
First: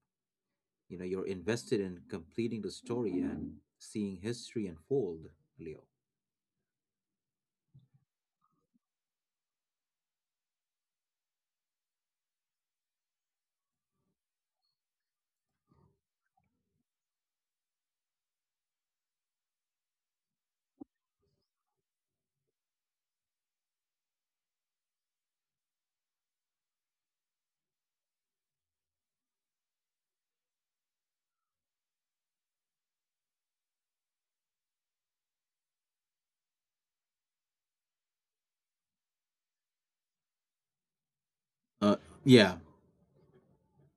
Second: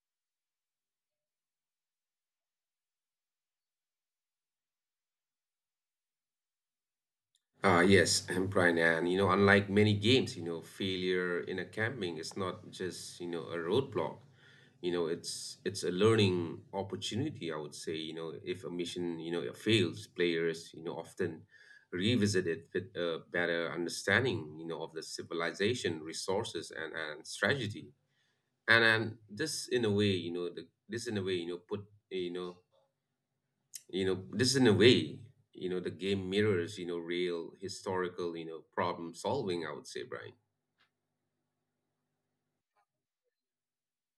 S1: You know, you're invested in completing the story and seeing history unfold, Leo.
S2: Yes, I'm Brian, and unlike many games, failure in a camping is not just a roadblock. It's a learning opportunity, I would say. If a mission fails, players often revisit it with a better understanding, of the civilization, resources, and strategy. And this in a way, you know, the, this in a way, you know, put you know you know this in a way you know the game mirrors real historical problem solving, I would say, Brian.
S1: Uh, yeah,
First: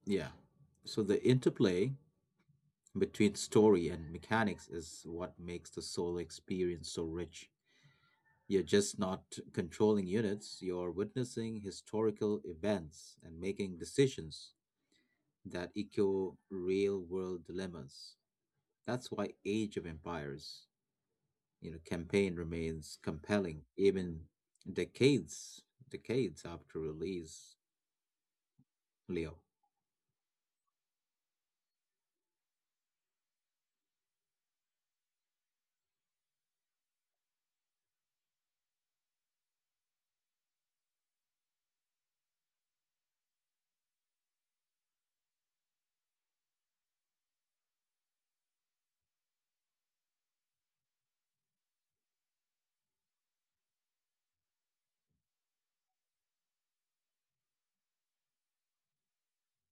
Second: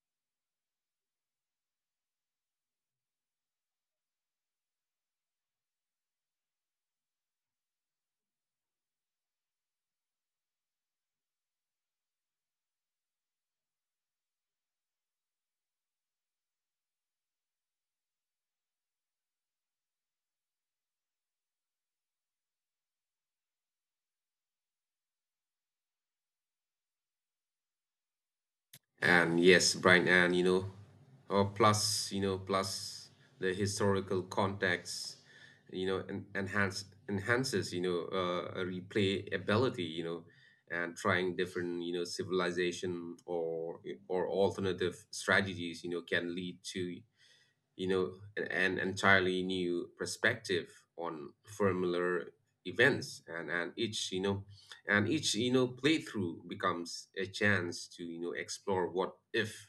S1: yeah. So the interplay between story and mechanics is what makes the solo experience so rich. You're just not controlling units, you're witnessing historical events and making decisions that echo real world dilemmas. That's why Age of Empires, you know, campaign remains compelling even decades decades after release, Leo.
S2: And Yes, Brian, and plus plus the historical context enhances a replay ability, and trying different civilization or alternative strategies can lead to you know, an entirely new perspective on familiar events, and each you know, and each playthrough becomes a chance to explore what if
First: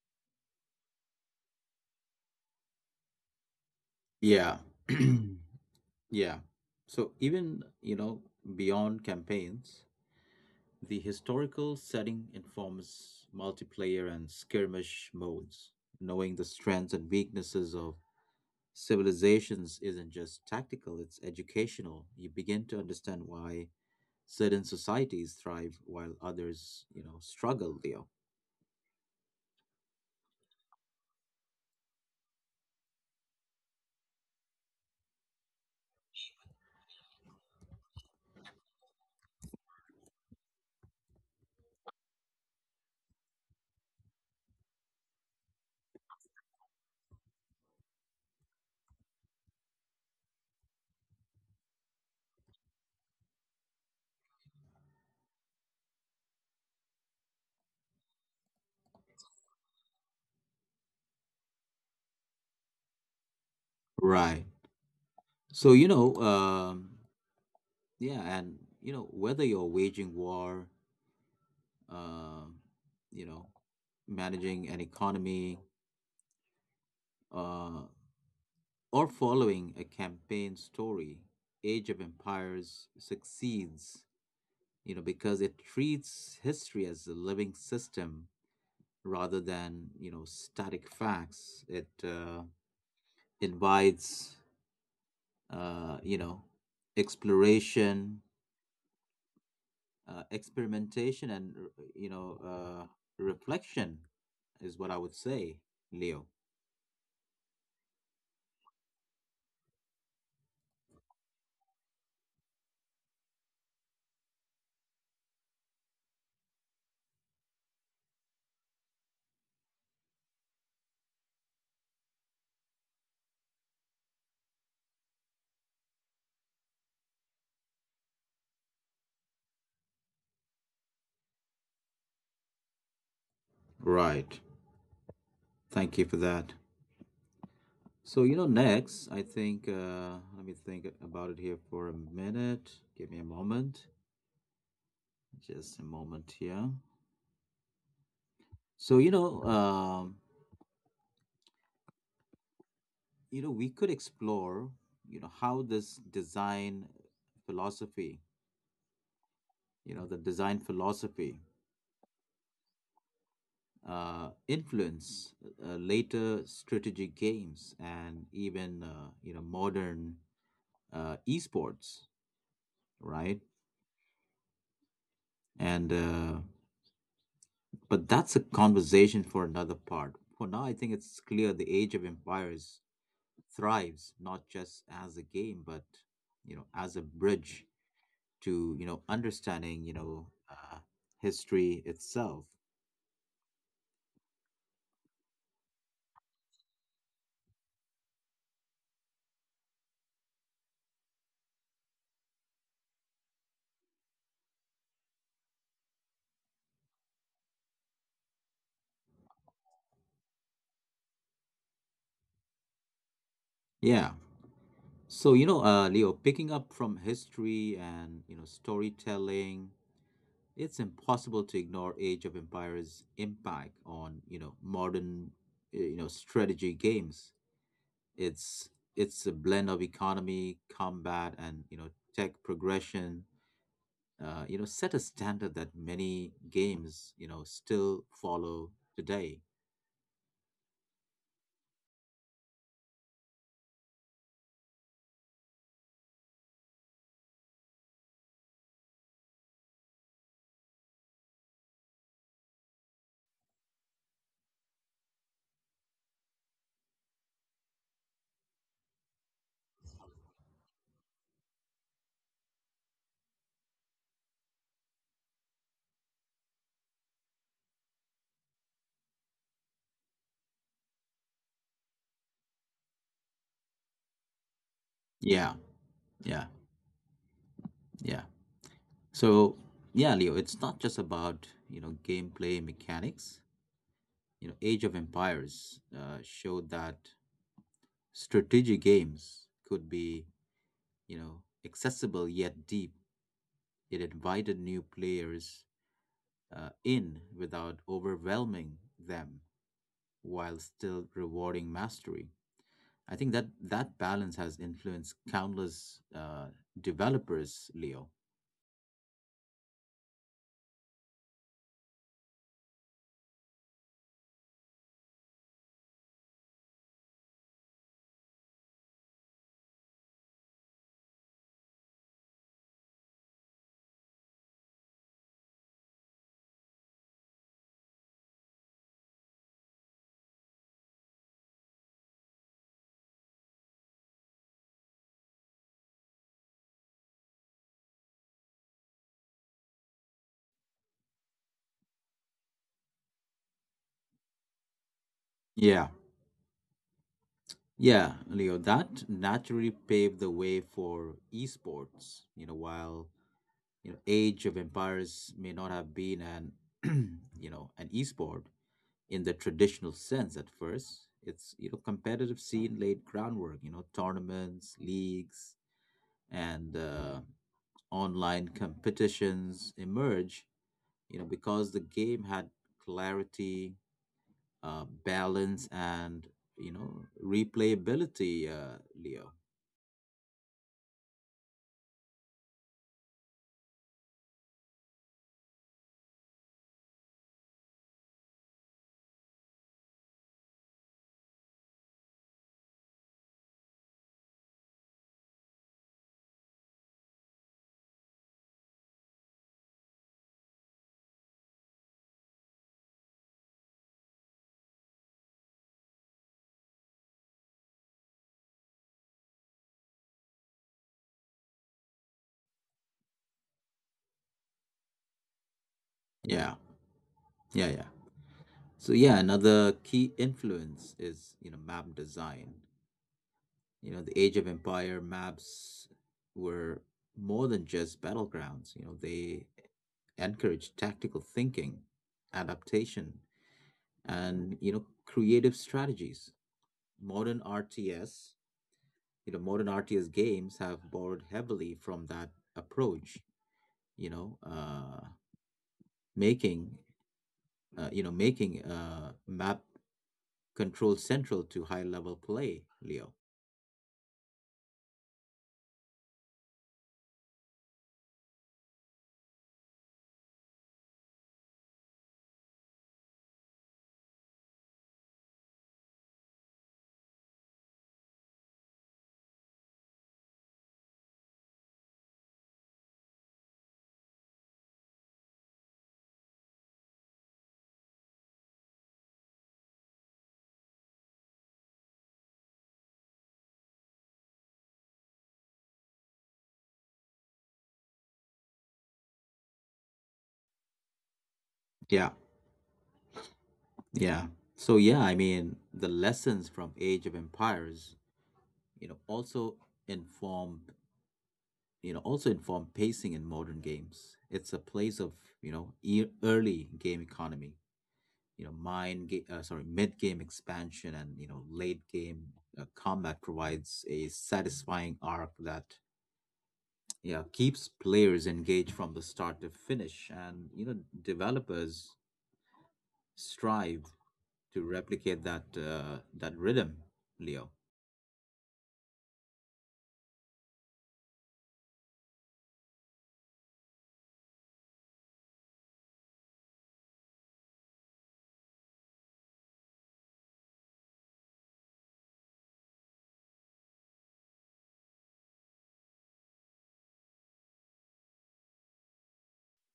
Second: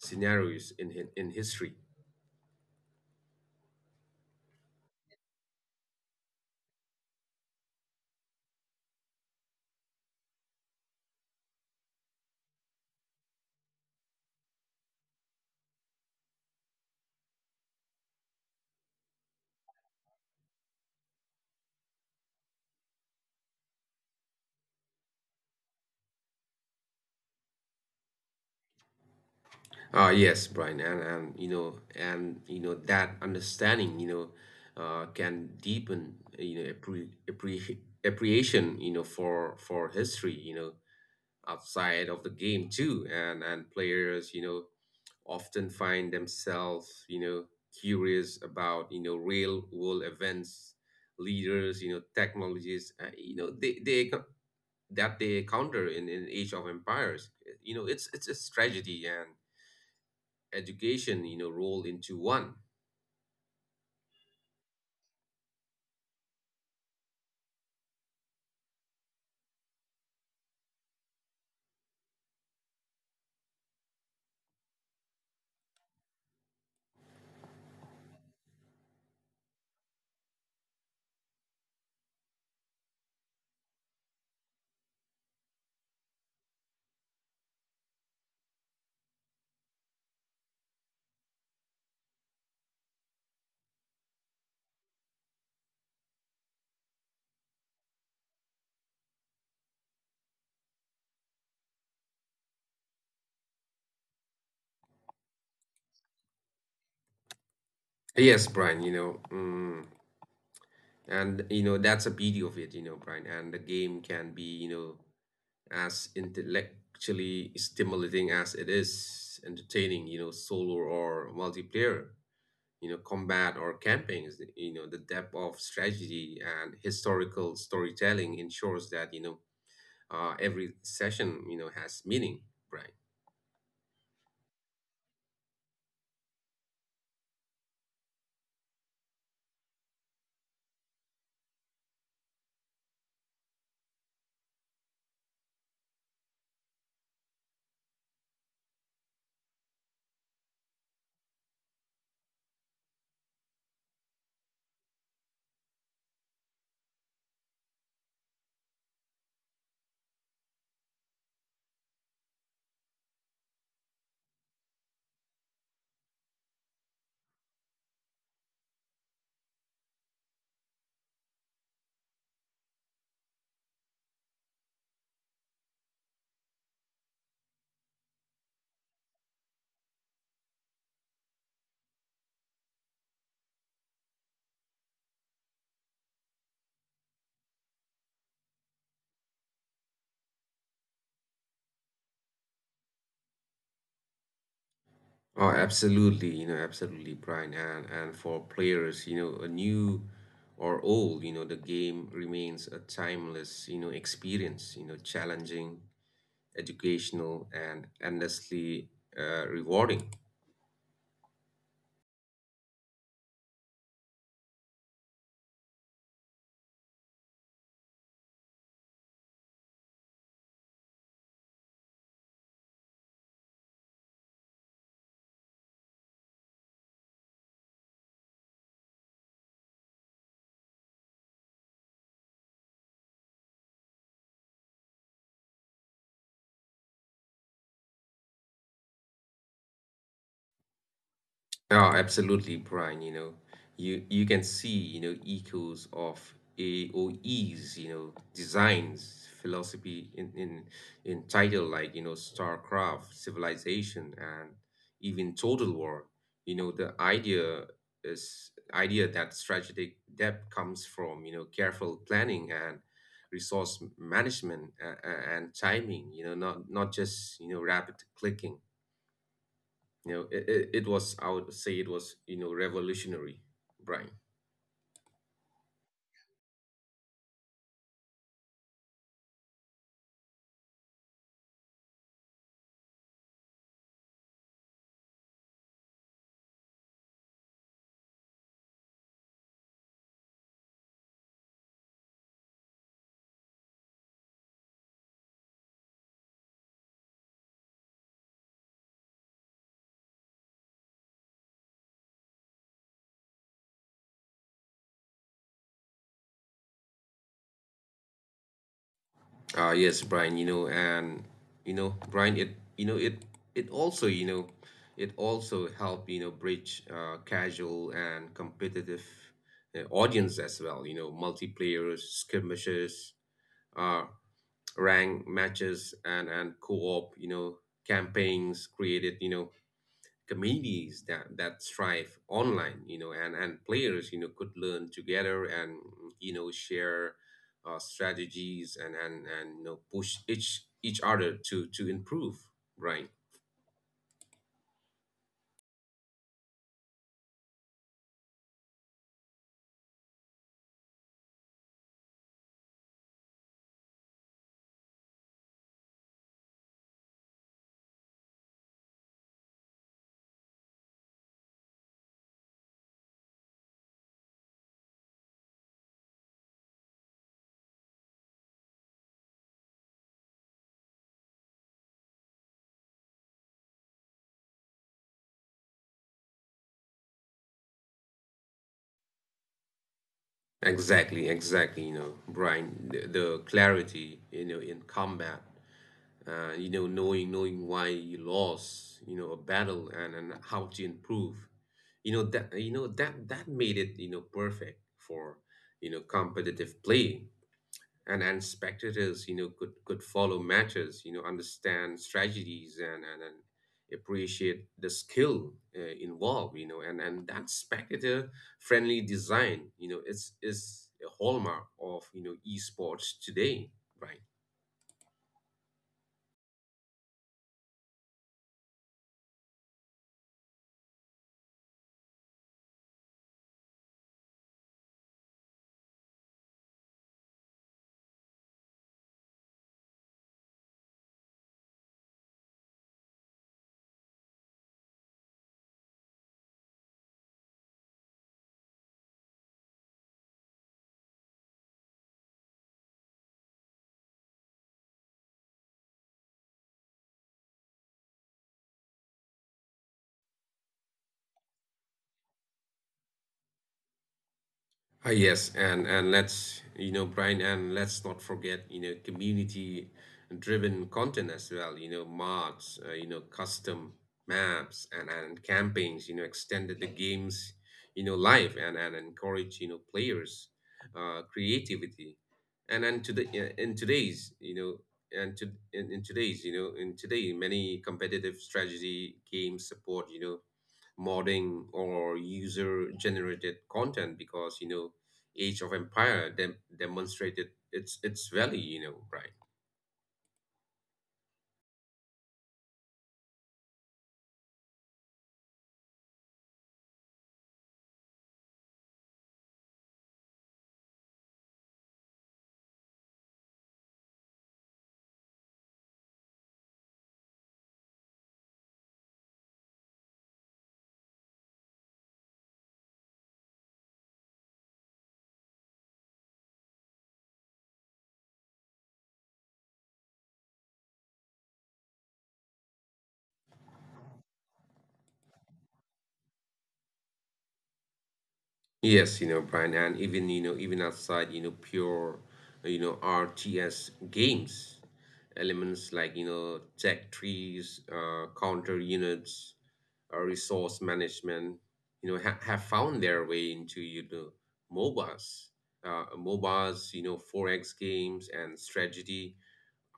S2: scenarios in history.
S1: Yeah. Yeah, so even you know beyond campaigns, the historical setting informs multiplayer and skirmish modes. Knowing the strengths and weaknesses of civilizations isn't just tactical, it's educational. You begin to understand why certain societies thrive while others you know struggle, Leo.
S2: Yes, Brian, and that understanding, can deepen appreciation, for history, outside of the game too, and players, often find themselves, curious about real world events, leaders, technologies, they that they encounter in Age of Empires. It's tragedy and education, rolled into one.
S1: Right. So, yeah, and, you know, whether you're um, you know, managing an economy, uh, or following a campaign story, Age of Empires succeeds, you know, because it treats history as a living system rather than, you know, static facts. It invites, you know, exploration, experimentation and reflection is what I would say, Leo.
S2: Yes, Brian, and that's a beauty of it, Brian. And the game can be as intellectually stimulating as it is entertaining, solo or multiplayer. Combat or campaigns, the depth of strategy and historical storytelling ensures that every session has meaning, Brian.
S1: Right. Thank you for that. So you know, next I think let me think about it here for a minute. Give me a moment, just a moment here. So you know, we could explore you know how this design philosophy, you know, the design philosophy influence later strategic games and even you know modern esports, right? And but that's a conversation for another part. For now, I think it's clear the Age of Empires thrives not just as a game, but you know as a bridge to you know understanding history itself.
S2: Oh, absolutely, absolutely Brian, and for players, a new or old, the game remains a timeless experience, challenging, educational, and endlessly rewarding.
S1: Yeah. So, Leo, picking up from history and, you know, storytelling. It's impossible to ignore Age of Empires' impact on, you know, modern, you know, strategy games. It's it's a blend of economy, combat, and you know, tech progression. You know, set a standard that many games, you know, still follow today.
S2: Oh, absolutely, Brian. You can see echoes of A O E's designs, philosophy in title like StarCraft, Civilization, and even Total War. The idea is idea that strategic depth comes from careful planning and resource management and timing, not just rapid clicking. It was, I would say it was, revolutionary, Brian.
S1: Yeah, yeah, yeah. So, yeah, Leo, it's not just about, you know, gameplay mechanics. You know, Age of Empires showed that strategic games could be you know, accessible yet deep. It invited new players in without overwhelming them while still rewarding mastery. I think that that balance has influenced countless developers, Leo.
S2: Ah, yes, Brian, and, Brian, you know, it, it also, you know, it also helped, bridge casual and competitive audience as well, multiplayers, skirmishes, uh, rank matches, and co-op, campaigns created, communities that thrive online, and players could learn together, and share strategies, and push each other to improve, right.
S1: Yeah. Yeah, Leo, that naturally paved the way for esports. You know, while you know Age of Empires may not have been an you know an esport, in the traditional sense at first. It's you know competitive scene laid groundwork. You know tournaments, leagues, and online competitions emerge. You know because the game had clarity, balance, and you know replayability. Leo.
S2: Exactly, Brian, the clarity in combat, knowing why you lost a battle and how to improve. That made it perfect for competitive play, and spectators could follow matches, understand strategies, and appreciate the skill involved. And that spectator friendly design, it's is a hallmark of esports today, right.
S1: Yeah. Yeah. So yeah, another key influence is you know map design. You know, the Age of Empire maps were more than just battlegrounds. You know, they encouraged tactical thinking, adaptation, and you know, creative strategies. Modern RTS, you know, Modern RTS games have borrowed heavily from that approach. You know, uh, making you know making map control central to high level play, Leo.
S2: Ah, yes, and Brian, and let's not forget community driven content as well. Mods, custom maps, and campaigns extended the games', life, and encourage players', creativity, and to the and to in today's, you know in today many competitive strategy games support, modding or user generated content, because Age of Empire demonstrated its value, Brian.
S1: Yeah. Yeah. So yeah, I mean, the lessons from Age of Empires, you know, also inform, you know, also inform pacing in modern games. It's a place of, you know, early game economy, you know, mid game expansion and, you know, late game combat provides a satisfying arc that yeah, keeps players engaged from the start to finish and, you know, developers strive to replicate that rhythm, Leo.
S2: Yes, Brian, and even outside pure, RTS games, elements like tech trees, counter units, resource management, have found their way into MOBAs MOBAs, 4X games, and strategy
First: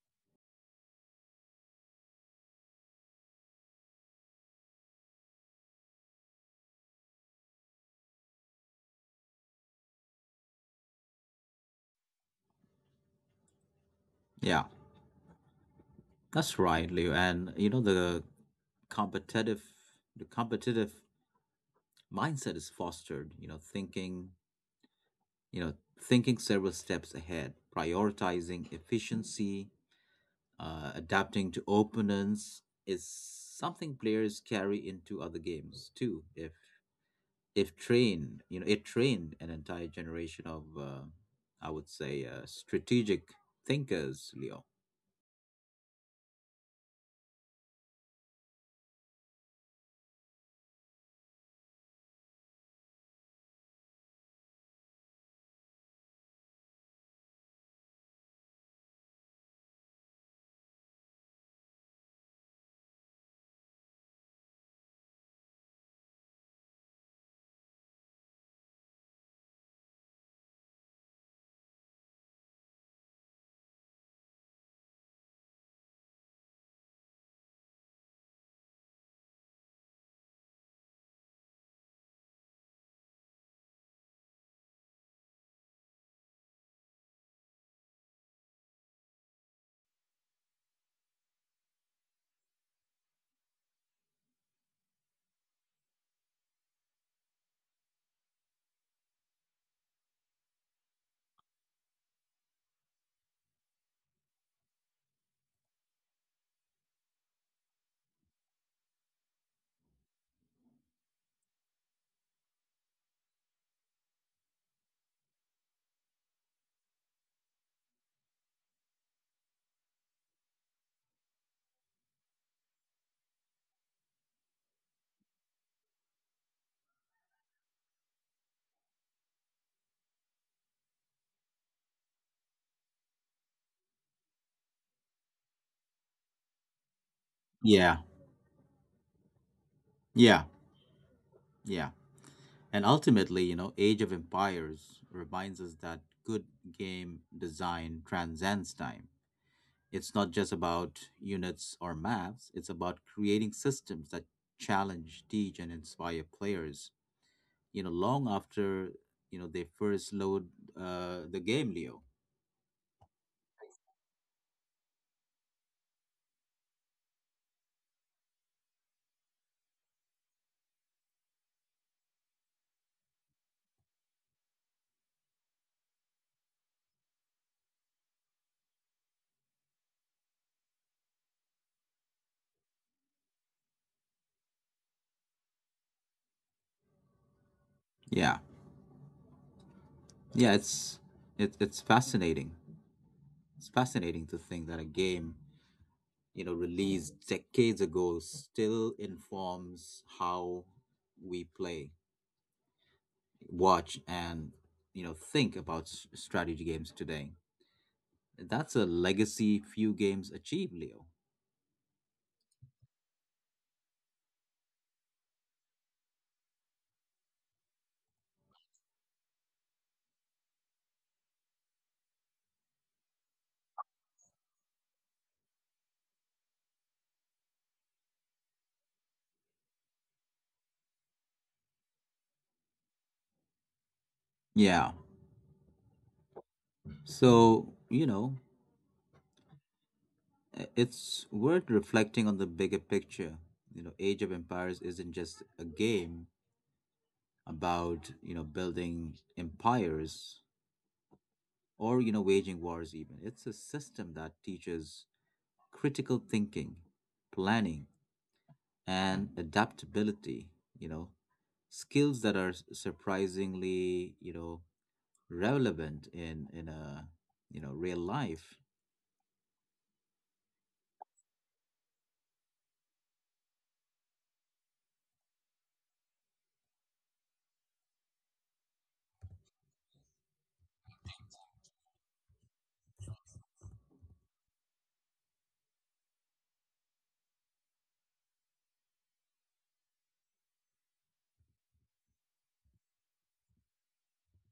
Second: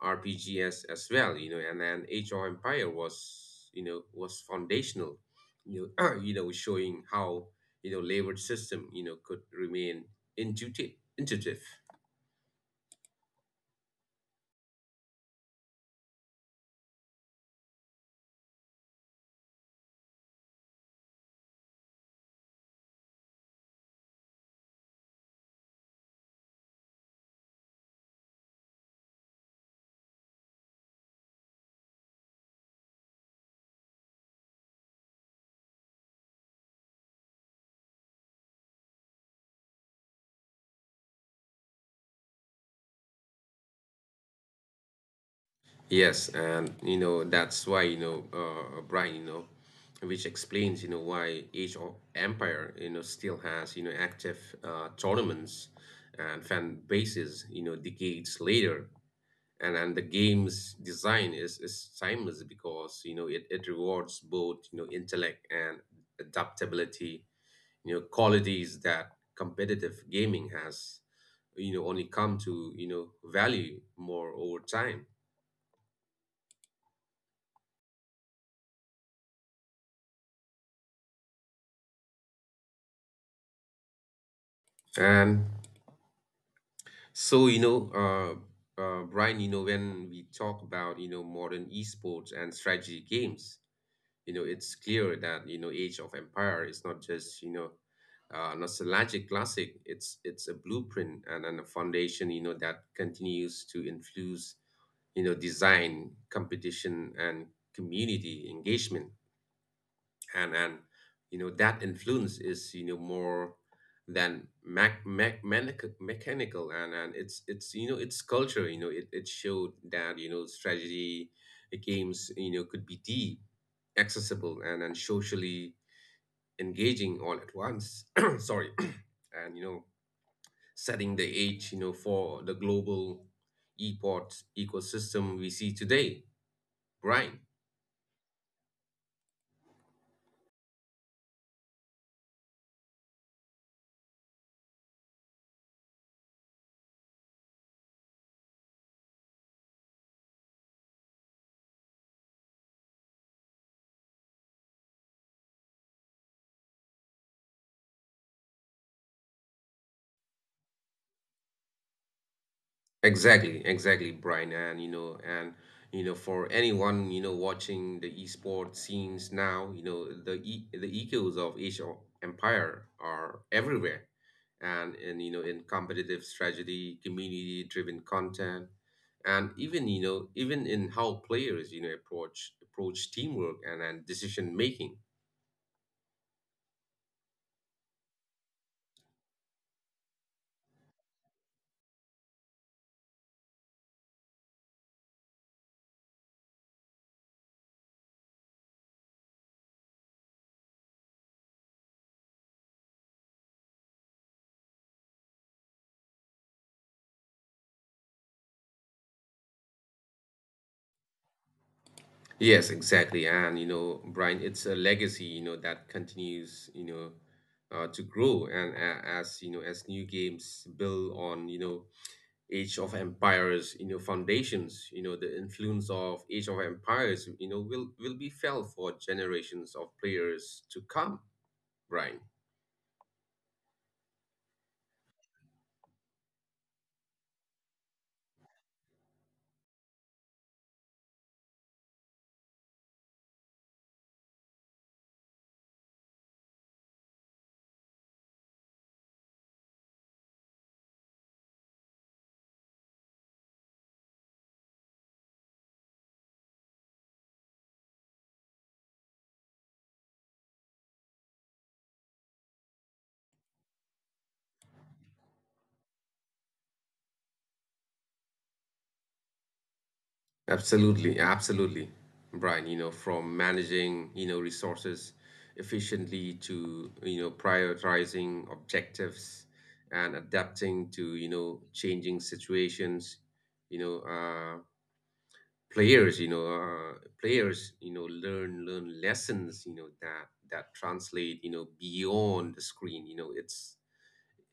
S2: RPGs as well, and then Age of Empire was, was foundational, showing how, layered system, could remain intuitive, intuitive.
S1: Yeah, that's right, Leo. And you know competitive the competitive mindset is fostered, you know, thinking several steps ahead, prioritizing efficiency, adapting to opponents is something players carry into other games too. If trained, you know, it trained an entire generation of I would say strategic thinkers, Leo.
S2: Yes, and that's why, Brian, which explains, why Age of Empire, still has, active, tournaments and fan bases, decades later. And the game's design is timeless, because it, it rewards both intellect and adaptability, qualities that competitive gaming has, only come to, value more over time. And so, Brian, when we talk about modern esports and strategy games, it's clear that Age of Empire is not just, nostalgic classic. It's a blueprint and a foundation that continues to influence, design, competition, and community engagement. And that influence is, more than mechanical. And it's it's culture. It, it showed that strategy games, could be deep, accessible, and socially engaging all at once. Sorry. And setting the age, for the global esports ecosystem we see today, right.
S1: Yeah. Yeah. Yeah. And ultimately, you know, Age of Empires reminds us that good game design transcends time. It's not just about units or maps, it's about creating systems that challenge, teach, and inspire players, you know, long after, you know, they first load the game, Leo.
S2: Exactly, exactly, Brian. And for anyone, watching the esports scenes now, the echoes of Asian Empire are everywhere, and in competitive strategy, community-driven content, and even in how players, approach teamwork, and decision making.
S1: Yeah. Yeah, it's fascinating. It's fascinating to think that a game, you know, released decades ago still informs how we play, watch and you know think about strategy games today. That's a legacy few games achieve, Leo.
S2: Yes, exactly. And, Brian, it's a legacy, that continues, to grow. And as new games build on, Age of Empires', foundations, the influence of Age of Empires, will be felt for generations of players to come, Brian.
S1: Yeah, so you know, it's worth reflecting on the bigger picture. You know, Age of Empires isn't just a game about you know building empires or you know waging wars even. It's a system that teaches critical thinking, planning and adaptability, you know, skills that are surprisingly, you know, relevant in a, you know, real life.
S2: Absolutely, absolutely, Brian, from managing, resources efficiently, to, prioritizing objectives and adapting to, changing situations, you know, players, you know, uh, players, learn lessons, that translate, beyond the screen. you know, it's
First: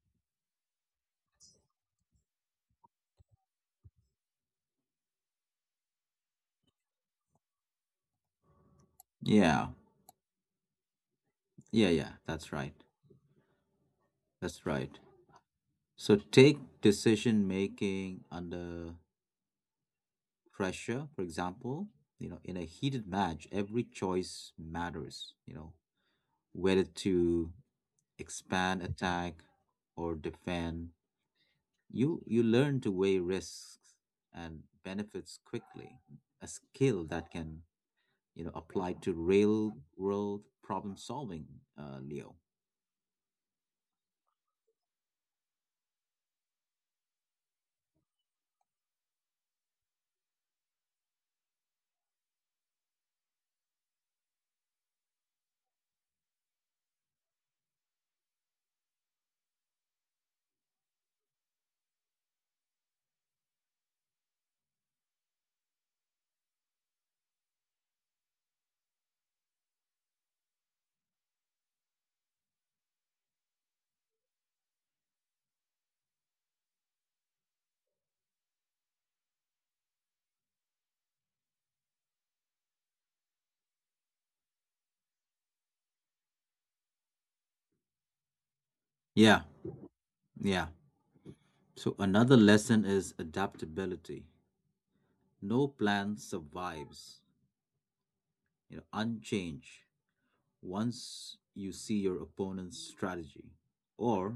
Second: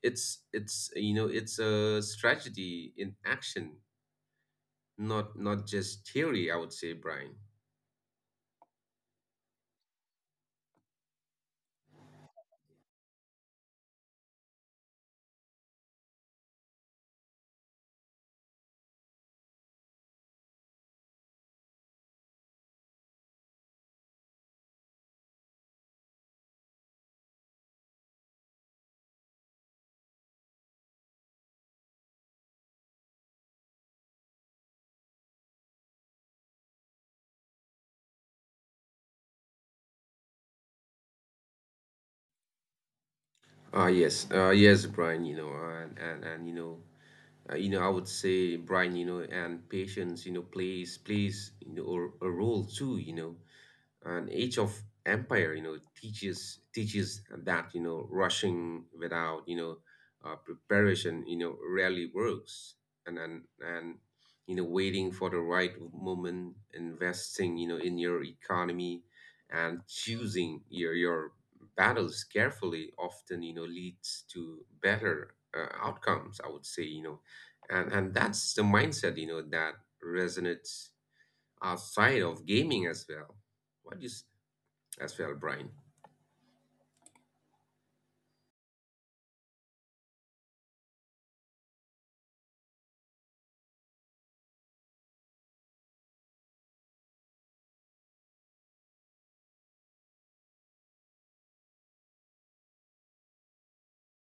S2: it's It's a strategy in action, not just theory, I would say, Brian.
S1: Yeah. Yeah, that's right. That's right. So take decision making under pressure, for example, you know, in a heated match, every choice matters, you know, whether to expand, attack or defend. You learn to weigh risks and benefits quickly, a skill that can you know apply to real-world problem solving, Leo.
S2: Yes, Brian, you know, and you know, I would say, Brian, and patience, plays a role too, an Age of Empire, teaches that, rushing without, preparation, rarely works. And waiting for the right moment, investing, in your economy, and choosing your battles carefully, often, leads to better, outcomes, I would say. And that's the mindset, that resonates outside of gaming as well. What do you As well, Brian.
S1: Yeah, yeah. So another lesson is adaptability. No plan survives, you know, unchanged once you see your opponent's strategy or,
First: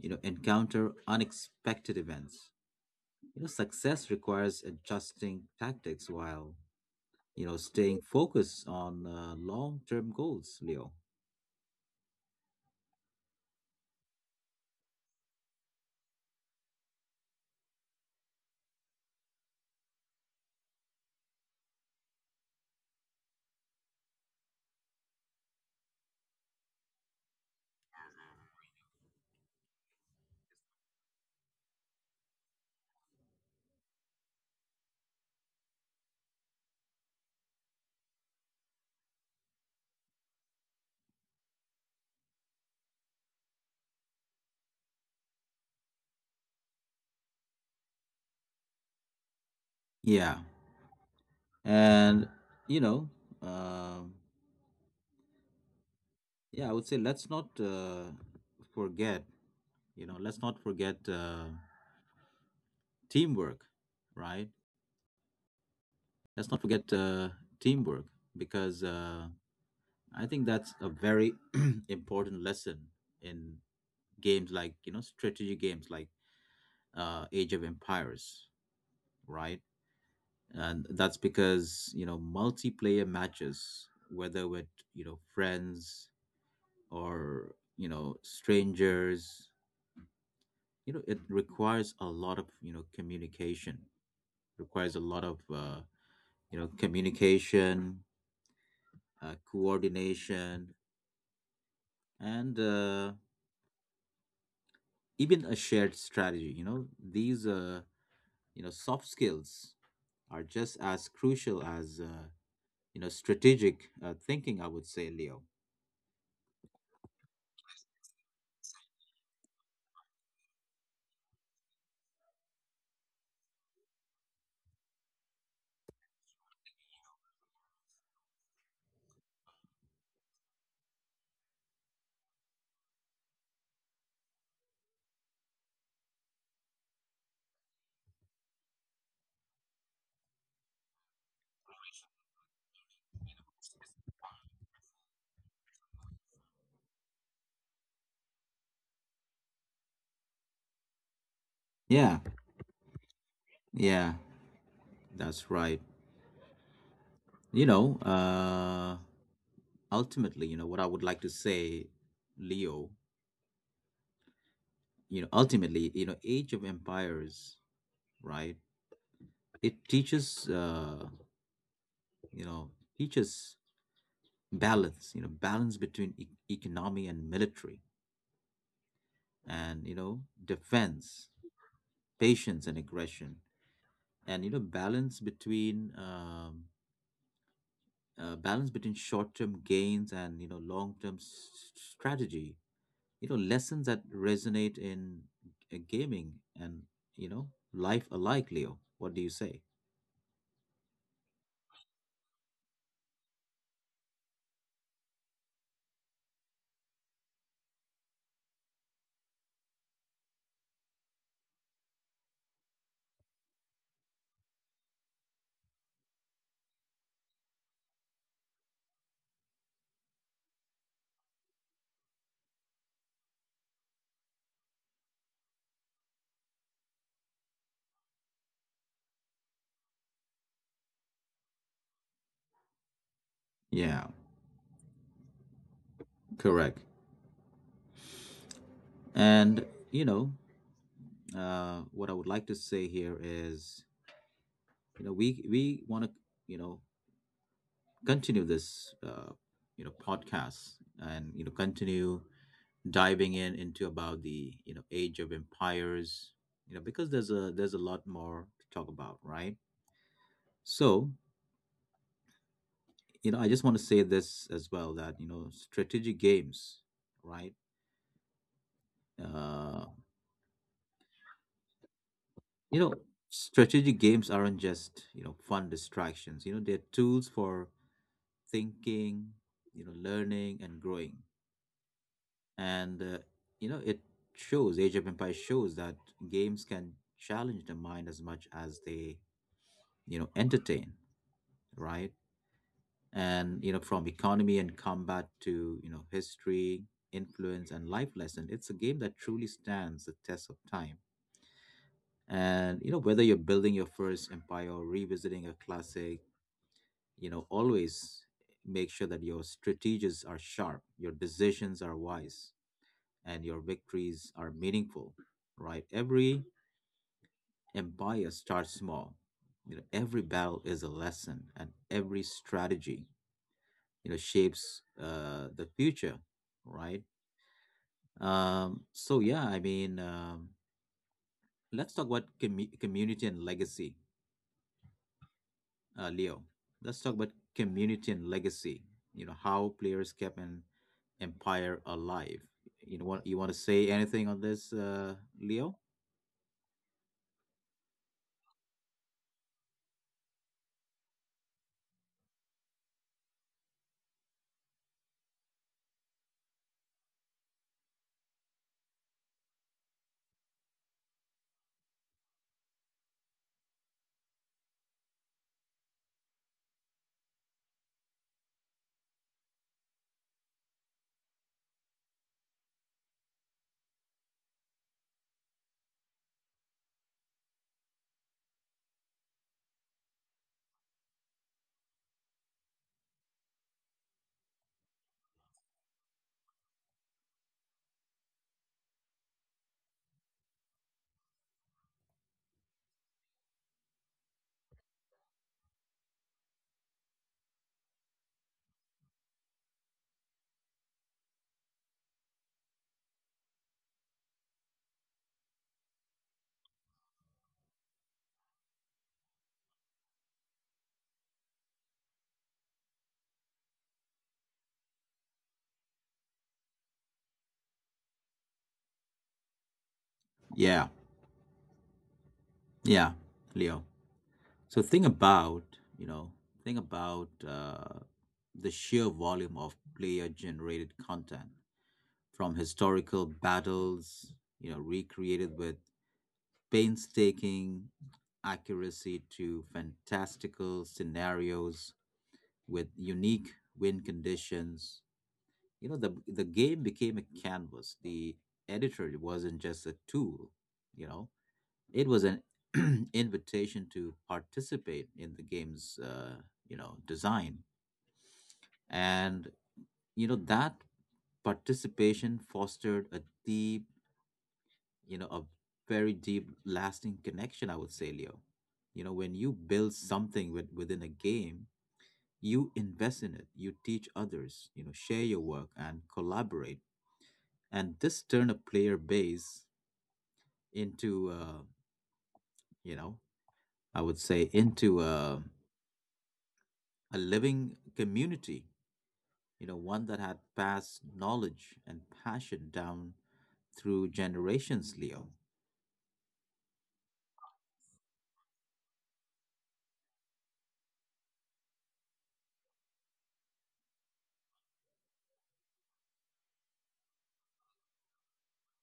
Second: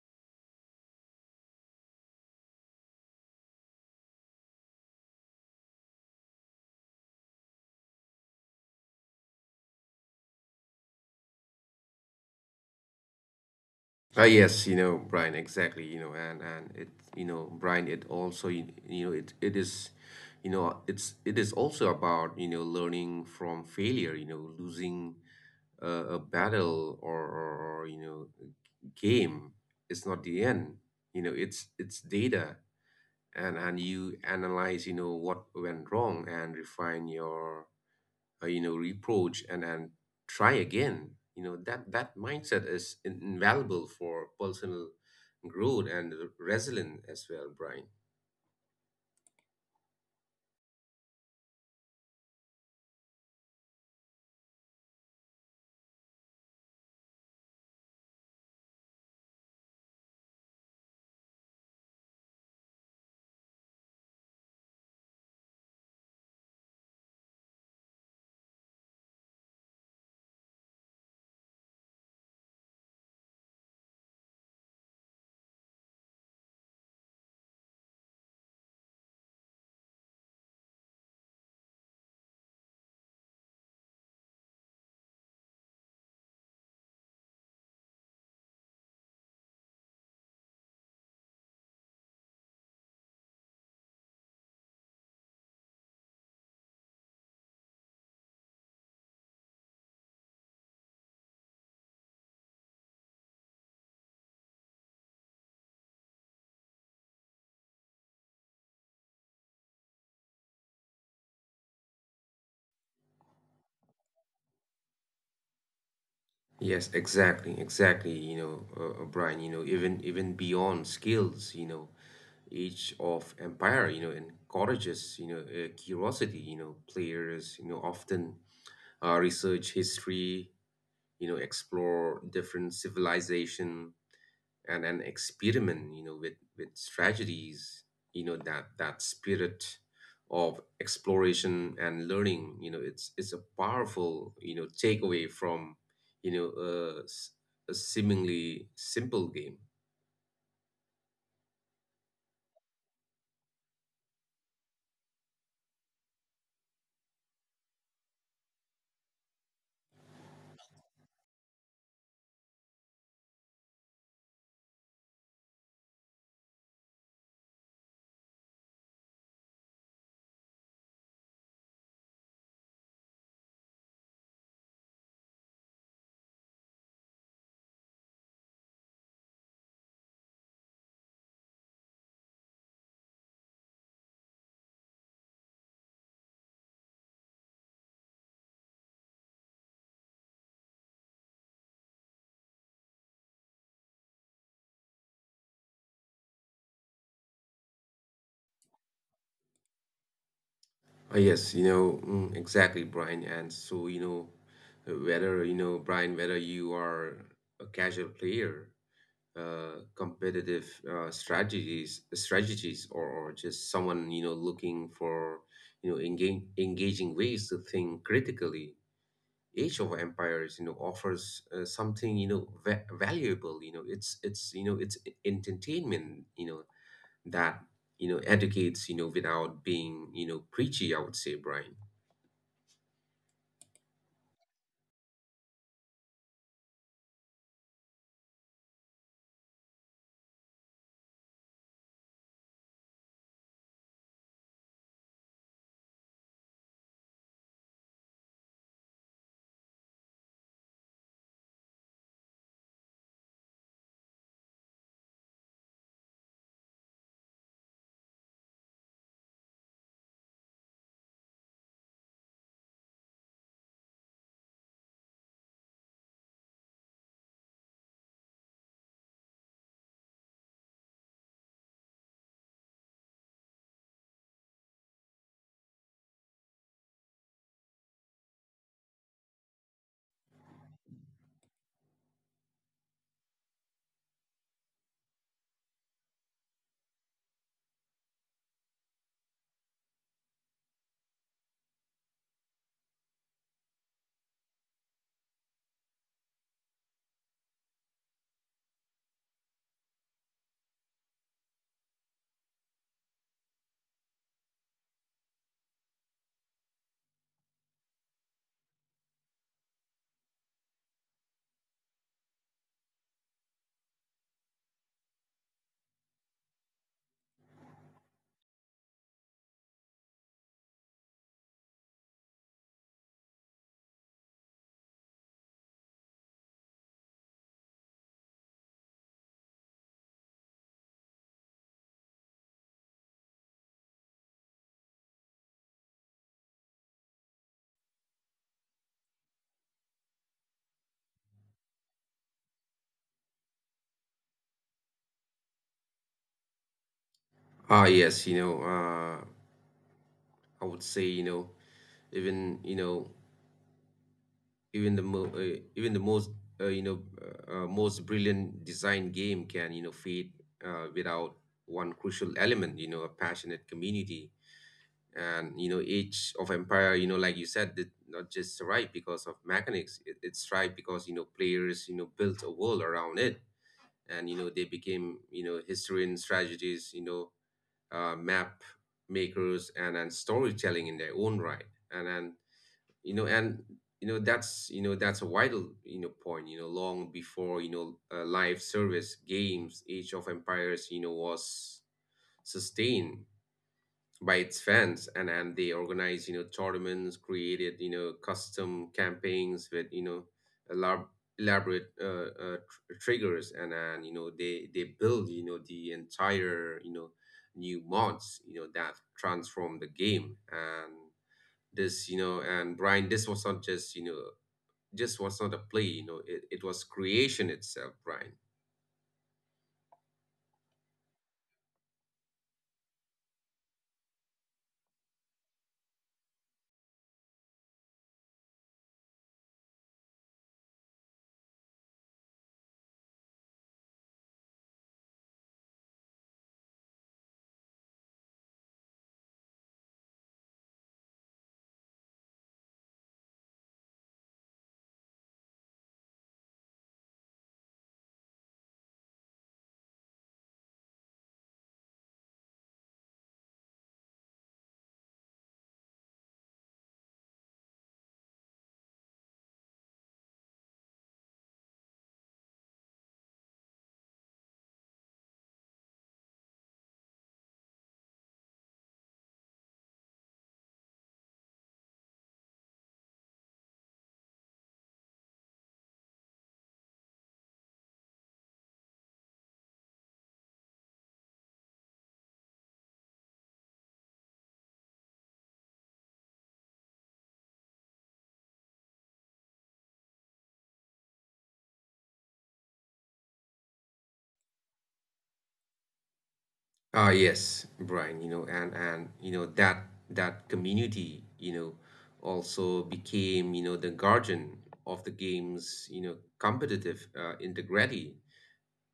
S1: you know, encounter unexpected events. You know, success requires adjusting tactics while you know, staying focused on long-term goals, Leo.
S2: Ah, yes, Brian, exactly, you know, and Brian, it also, you know, it is, it is also about, learning from failure. Losing, a battle, or, game, is not the end. It's data, and you analyze, what went wrong and refine your, reproach and try again. That mindset is invaluable for personal growth and resilience as well, Brian.
S1: Yeah. And, you know, um, yeah, I would say forget, let's not forget teamwork, right? Let's not forget teamwork because I think that's a very important lesson in games like, you know, strategy games like Age of Empires, right? And that's because you know multiplayer matches whether with you know friends or you know strangers, you know it requires a lot of you know communication requires a lot of you know communication, coordination and even a shared strategy. You know these you know soft skills are just as crucial as you know strategic thinking, I would say, Leo.
S2: Yes, exactly, Brian, even, beyond skills, Age of Empire, encourages, curiosity. Players, often, research history, explore different civilization and experiment, with strategies. That spirit of exploration and learning, you know, it's a powerful, takeaway from, you know, uh, s- a seemingly simple game.
S1: Yeah, yeah, that's right. You know, uh, ultimately, you know, what I would like to say, Leo, you know, ultimately, you know, Age of Empires, right? It teaches, you know, teaches balance, you know, balance between e economy and military, and, you know, defense, patience and aggression, and, you know, balance between short-term gains and you know long-term strategy. You know, lessons that resonate in gaming and you know life alike, Leo. What do you say?
S2: Yes, exactly, Brian. And so, whether, Brian, whether you are a casual player, competitive, or, just someone, looking for, engaging ways to think critically, Age of Empires, offers, something, valuable. It's entertainment, that, educates, without being, preachy, I would say, Brian.
S1: Yeah, correct. And you know What I would like to say here is, you know, we want to, you know, continue this you know podcast and you know continue diving in into about the you know Age of Empires, you know, because there's a lot more to talk about, right? So, you know, I just want to say this as well, that you know strategic games, right uh you know, strategic games aren't just you know fun distractions, you know, they're tools for thinking, you know, learning and growing. And you know it shows, Age of Empires shows that games can challenge the mind as much as they you know entertain, right? And you know, from economy and combat to you know history, influence, and life lesson, it's a game that truly stands the test of time. And you know, whether you're building your first empire or revisiting a classic, you know, always make sure that your strategies are sharp, your decisions are wise, and your victories are meaningful, right? Every empire starts small. You know, every battle is a lesson, and every strategy you know shapes the future, right? So yeah, I mean, let's talk about community and legacy, Leo. Let's talk about community and legacy, you know, how players kept an empire alive. You know, what you want to say anything on this, Leo?
S2: Ah, yes, I would say, even, the mo even the most, most brilliant design game can, fade, without one crucial element, a passionate community. And Age of Empire, like you said, did not just survive because of mechanics. It, thrived because, players, built a world around it. And they became, historians, strategies map makers, and storytelling in their own right. And you know and that's, that's a vital, point. Long before, live service games, Age of Empires, was sustained by its fans, and they organized, tournaments, created, custom campaigns with, elab- elaborate, triggers, and they build the entire, new mods, that transform the game. And this you know and Brian, this was not just, was not a play. It, it was creation itself, Brian.
S1: Yeah yeah Leo, so think about, you know, think about the sheer volume of player generated content, from historical battles, you know, recreated with painstaking accuracy, to fantastical scenarios with unique win conditions. You know, the game became a canvas. The editor wasn't just a tool, you know. It was an invitation to participate in the game's you know, design. And you know, that participation fostered a deep, you know, a very deep lasting connection, I would say, Leo. You know, when you build something with, within a game, you invest in it, you teach others, you know, share your work and collaborate. And this turn a player base into you know, I would say into a living community, you know, one that had passed knowledge and passion down through generations, Leo.
S2: Ah, yes, Brian, and you know that community, also became, the guardian of the game's, competitive, integrity.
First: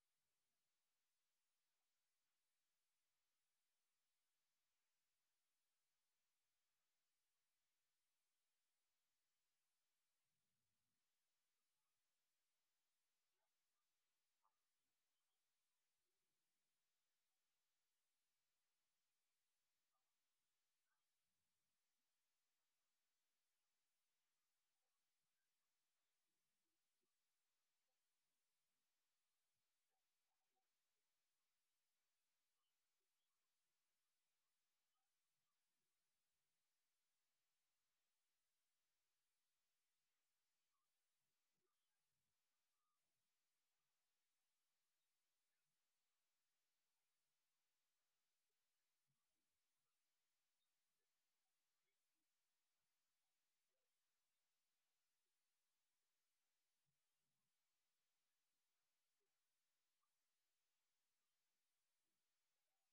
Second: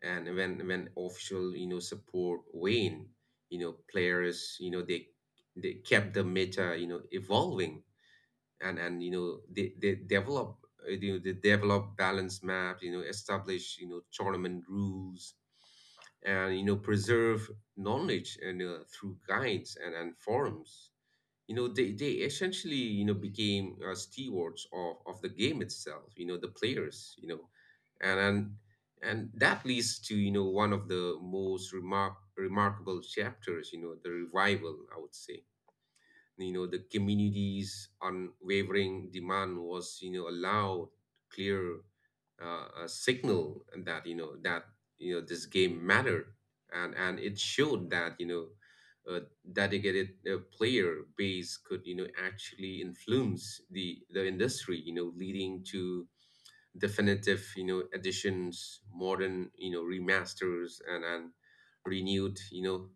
S2: And when official, support waned, players, they kept the meta, evolving. And they develop balance maps, establish tournament rules, and preserve knowledge, and through guides and forums. They essentially, became, stewards of the game itself, the players, and and and that leads to, one of the most remarkable chapters, the revival, I would say. The community's unwavering demand was, a loud, clear, a signal, that this game mattered. And it showed that, a dedicated, player base could, actually influence the industry, leading to definitive, additions, modern, remasters, and renewed,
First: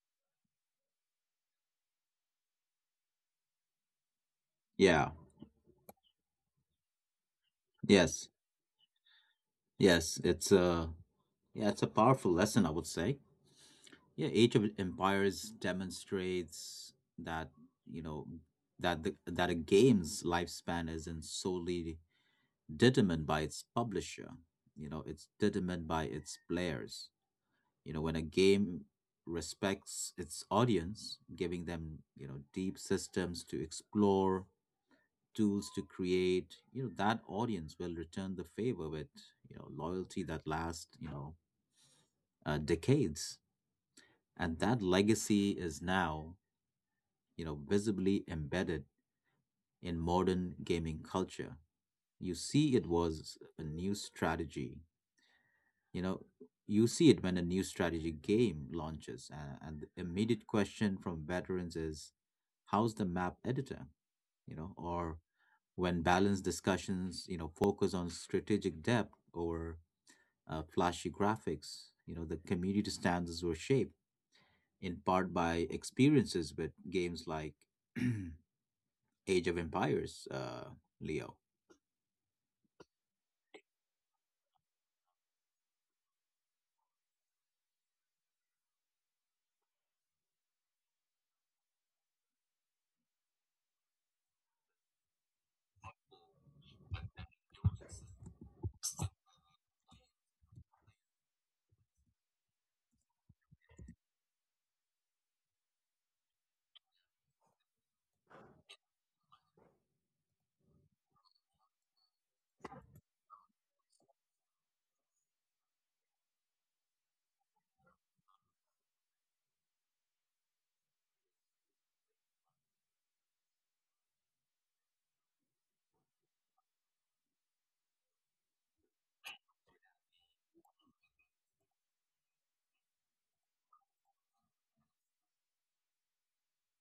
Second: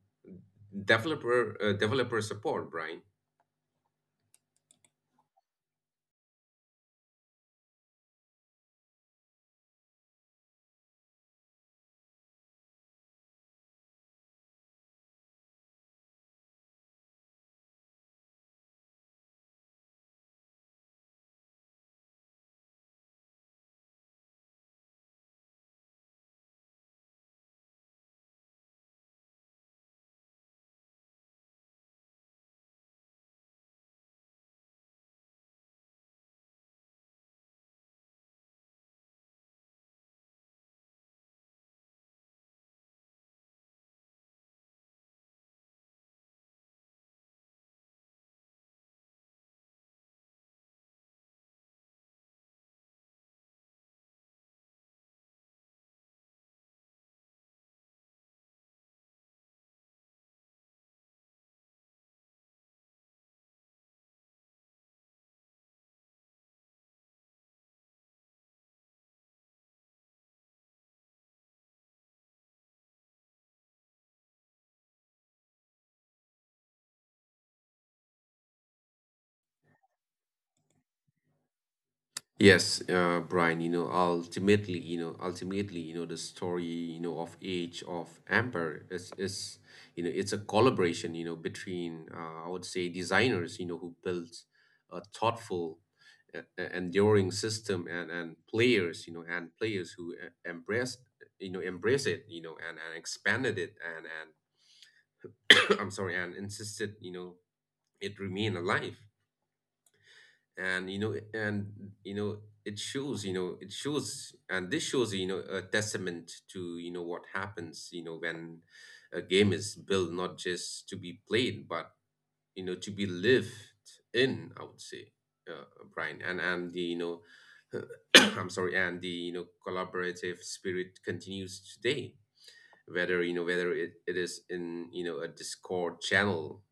S2: developer, developer support, Brian.
S1: Yeah yes yes it's yeah, it's a powerful lesson, I would say. Yeah, Age of Empires demonstrates that, you know, that a game's lifespan isn't solely determined by its publisher. You know, it's determined by its players. You know, when a game respects its audience, giving them, you know, deep systems to explore, tools to create, you know, that audience will return the favor with, you know, loyalty that lasts, you know, decades. And that legacy is now, you know, visibly embedded in modern gaming culture. You see it was a new strategy. You know, you see it when a new strategy game launches, and the immediate question from veterans is, how's the map editor? You know, or when balanced discussions, you know, focus on strategic depth over flashy graphics, you know, the community standards were shaped in part by experiences with games like Age of Empires, Leo.
S2: Yes, Brian, ultimately, the story, of Age of Amber is, it's a collaboration, I would say, designers, who built a thoughtful, enduring system, and players, you know, and players who, embrace, embrace it, and expanded it, I'm sorry, and insisted, it remain alive. And you know it shows, and this shows a testament to, what happens, when a game is built, not just to be played, but, to be lived in, I would say, uh, Brian. And the you know I'm sorry, and the, collaborative spirit continues today, whether, whether it, it is in, a Discord channel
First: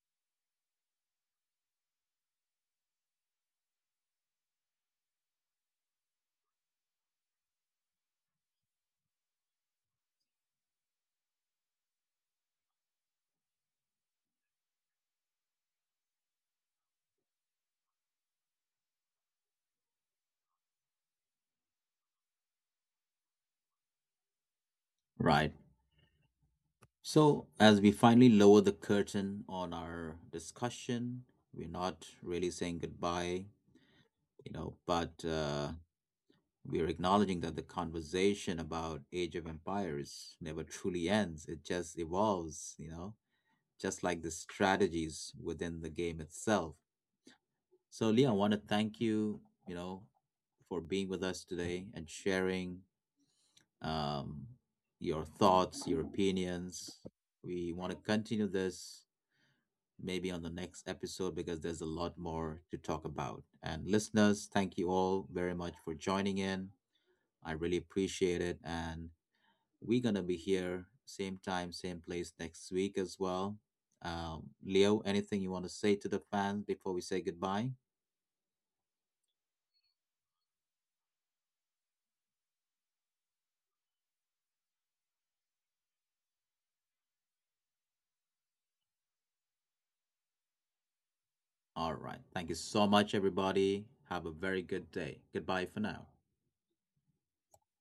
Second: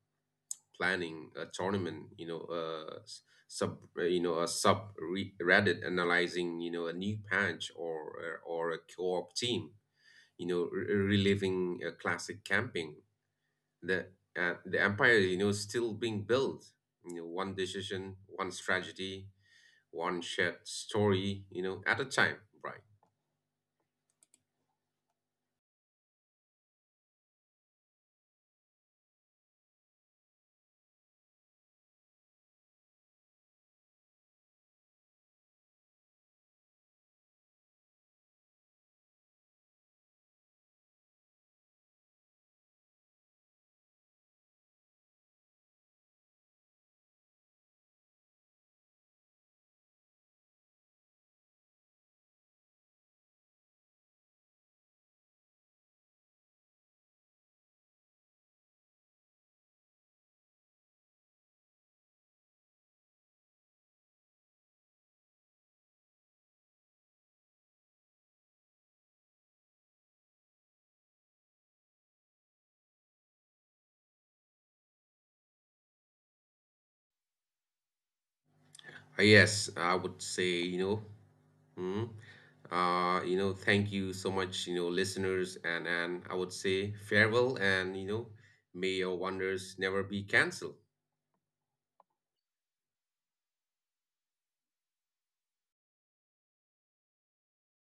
S2: planning a tournament, you know s- sub you know a reddit analyzing, a new patch, or a co-op team, reliving a classic camping, the the Empire, is still being built, one decision, one strategy, one shared story, at a time, right.
S1: Right. So, as we finally lower the curtain on our discussion, we're not really saying goodbye, you know, but we're acknowledging that the conversation about Age of Empires never truly ends. It just evolves, you know, just like the strategies within the game itself. So, Leah, I want to thank you, you know, for being with us today and sharing um, your thoughts, your opinions. We want to continue this maybe on the next episode because there's a lot more to talk about. And listeners, thank you all very much for joining in. I really appreciate it. And we're going to be here same time, same place next week as well. Leo, anything you want to say to the fans before we say goodbye?
S2: Yes, I would say, hmm thank you so much, listeners, and I would say farewell, and may your wonders never be cancelled.
S1: All right, thank you so much, everybody. Have a very good day. Goodbye for now.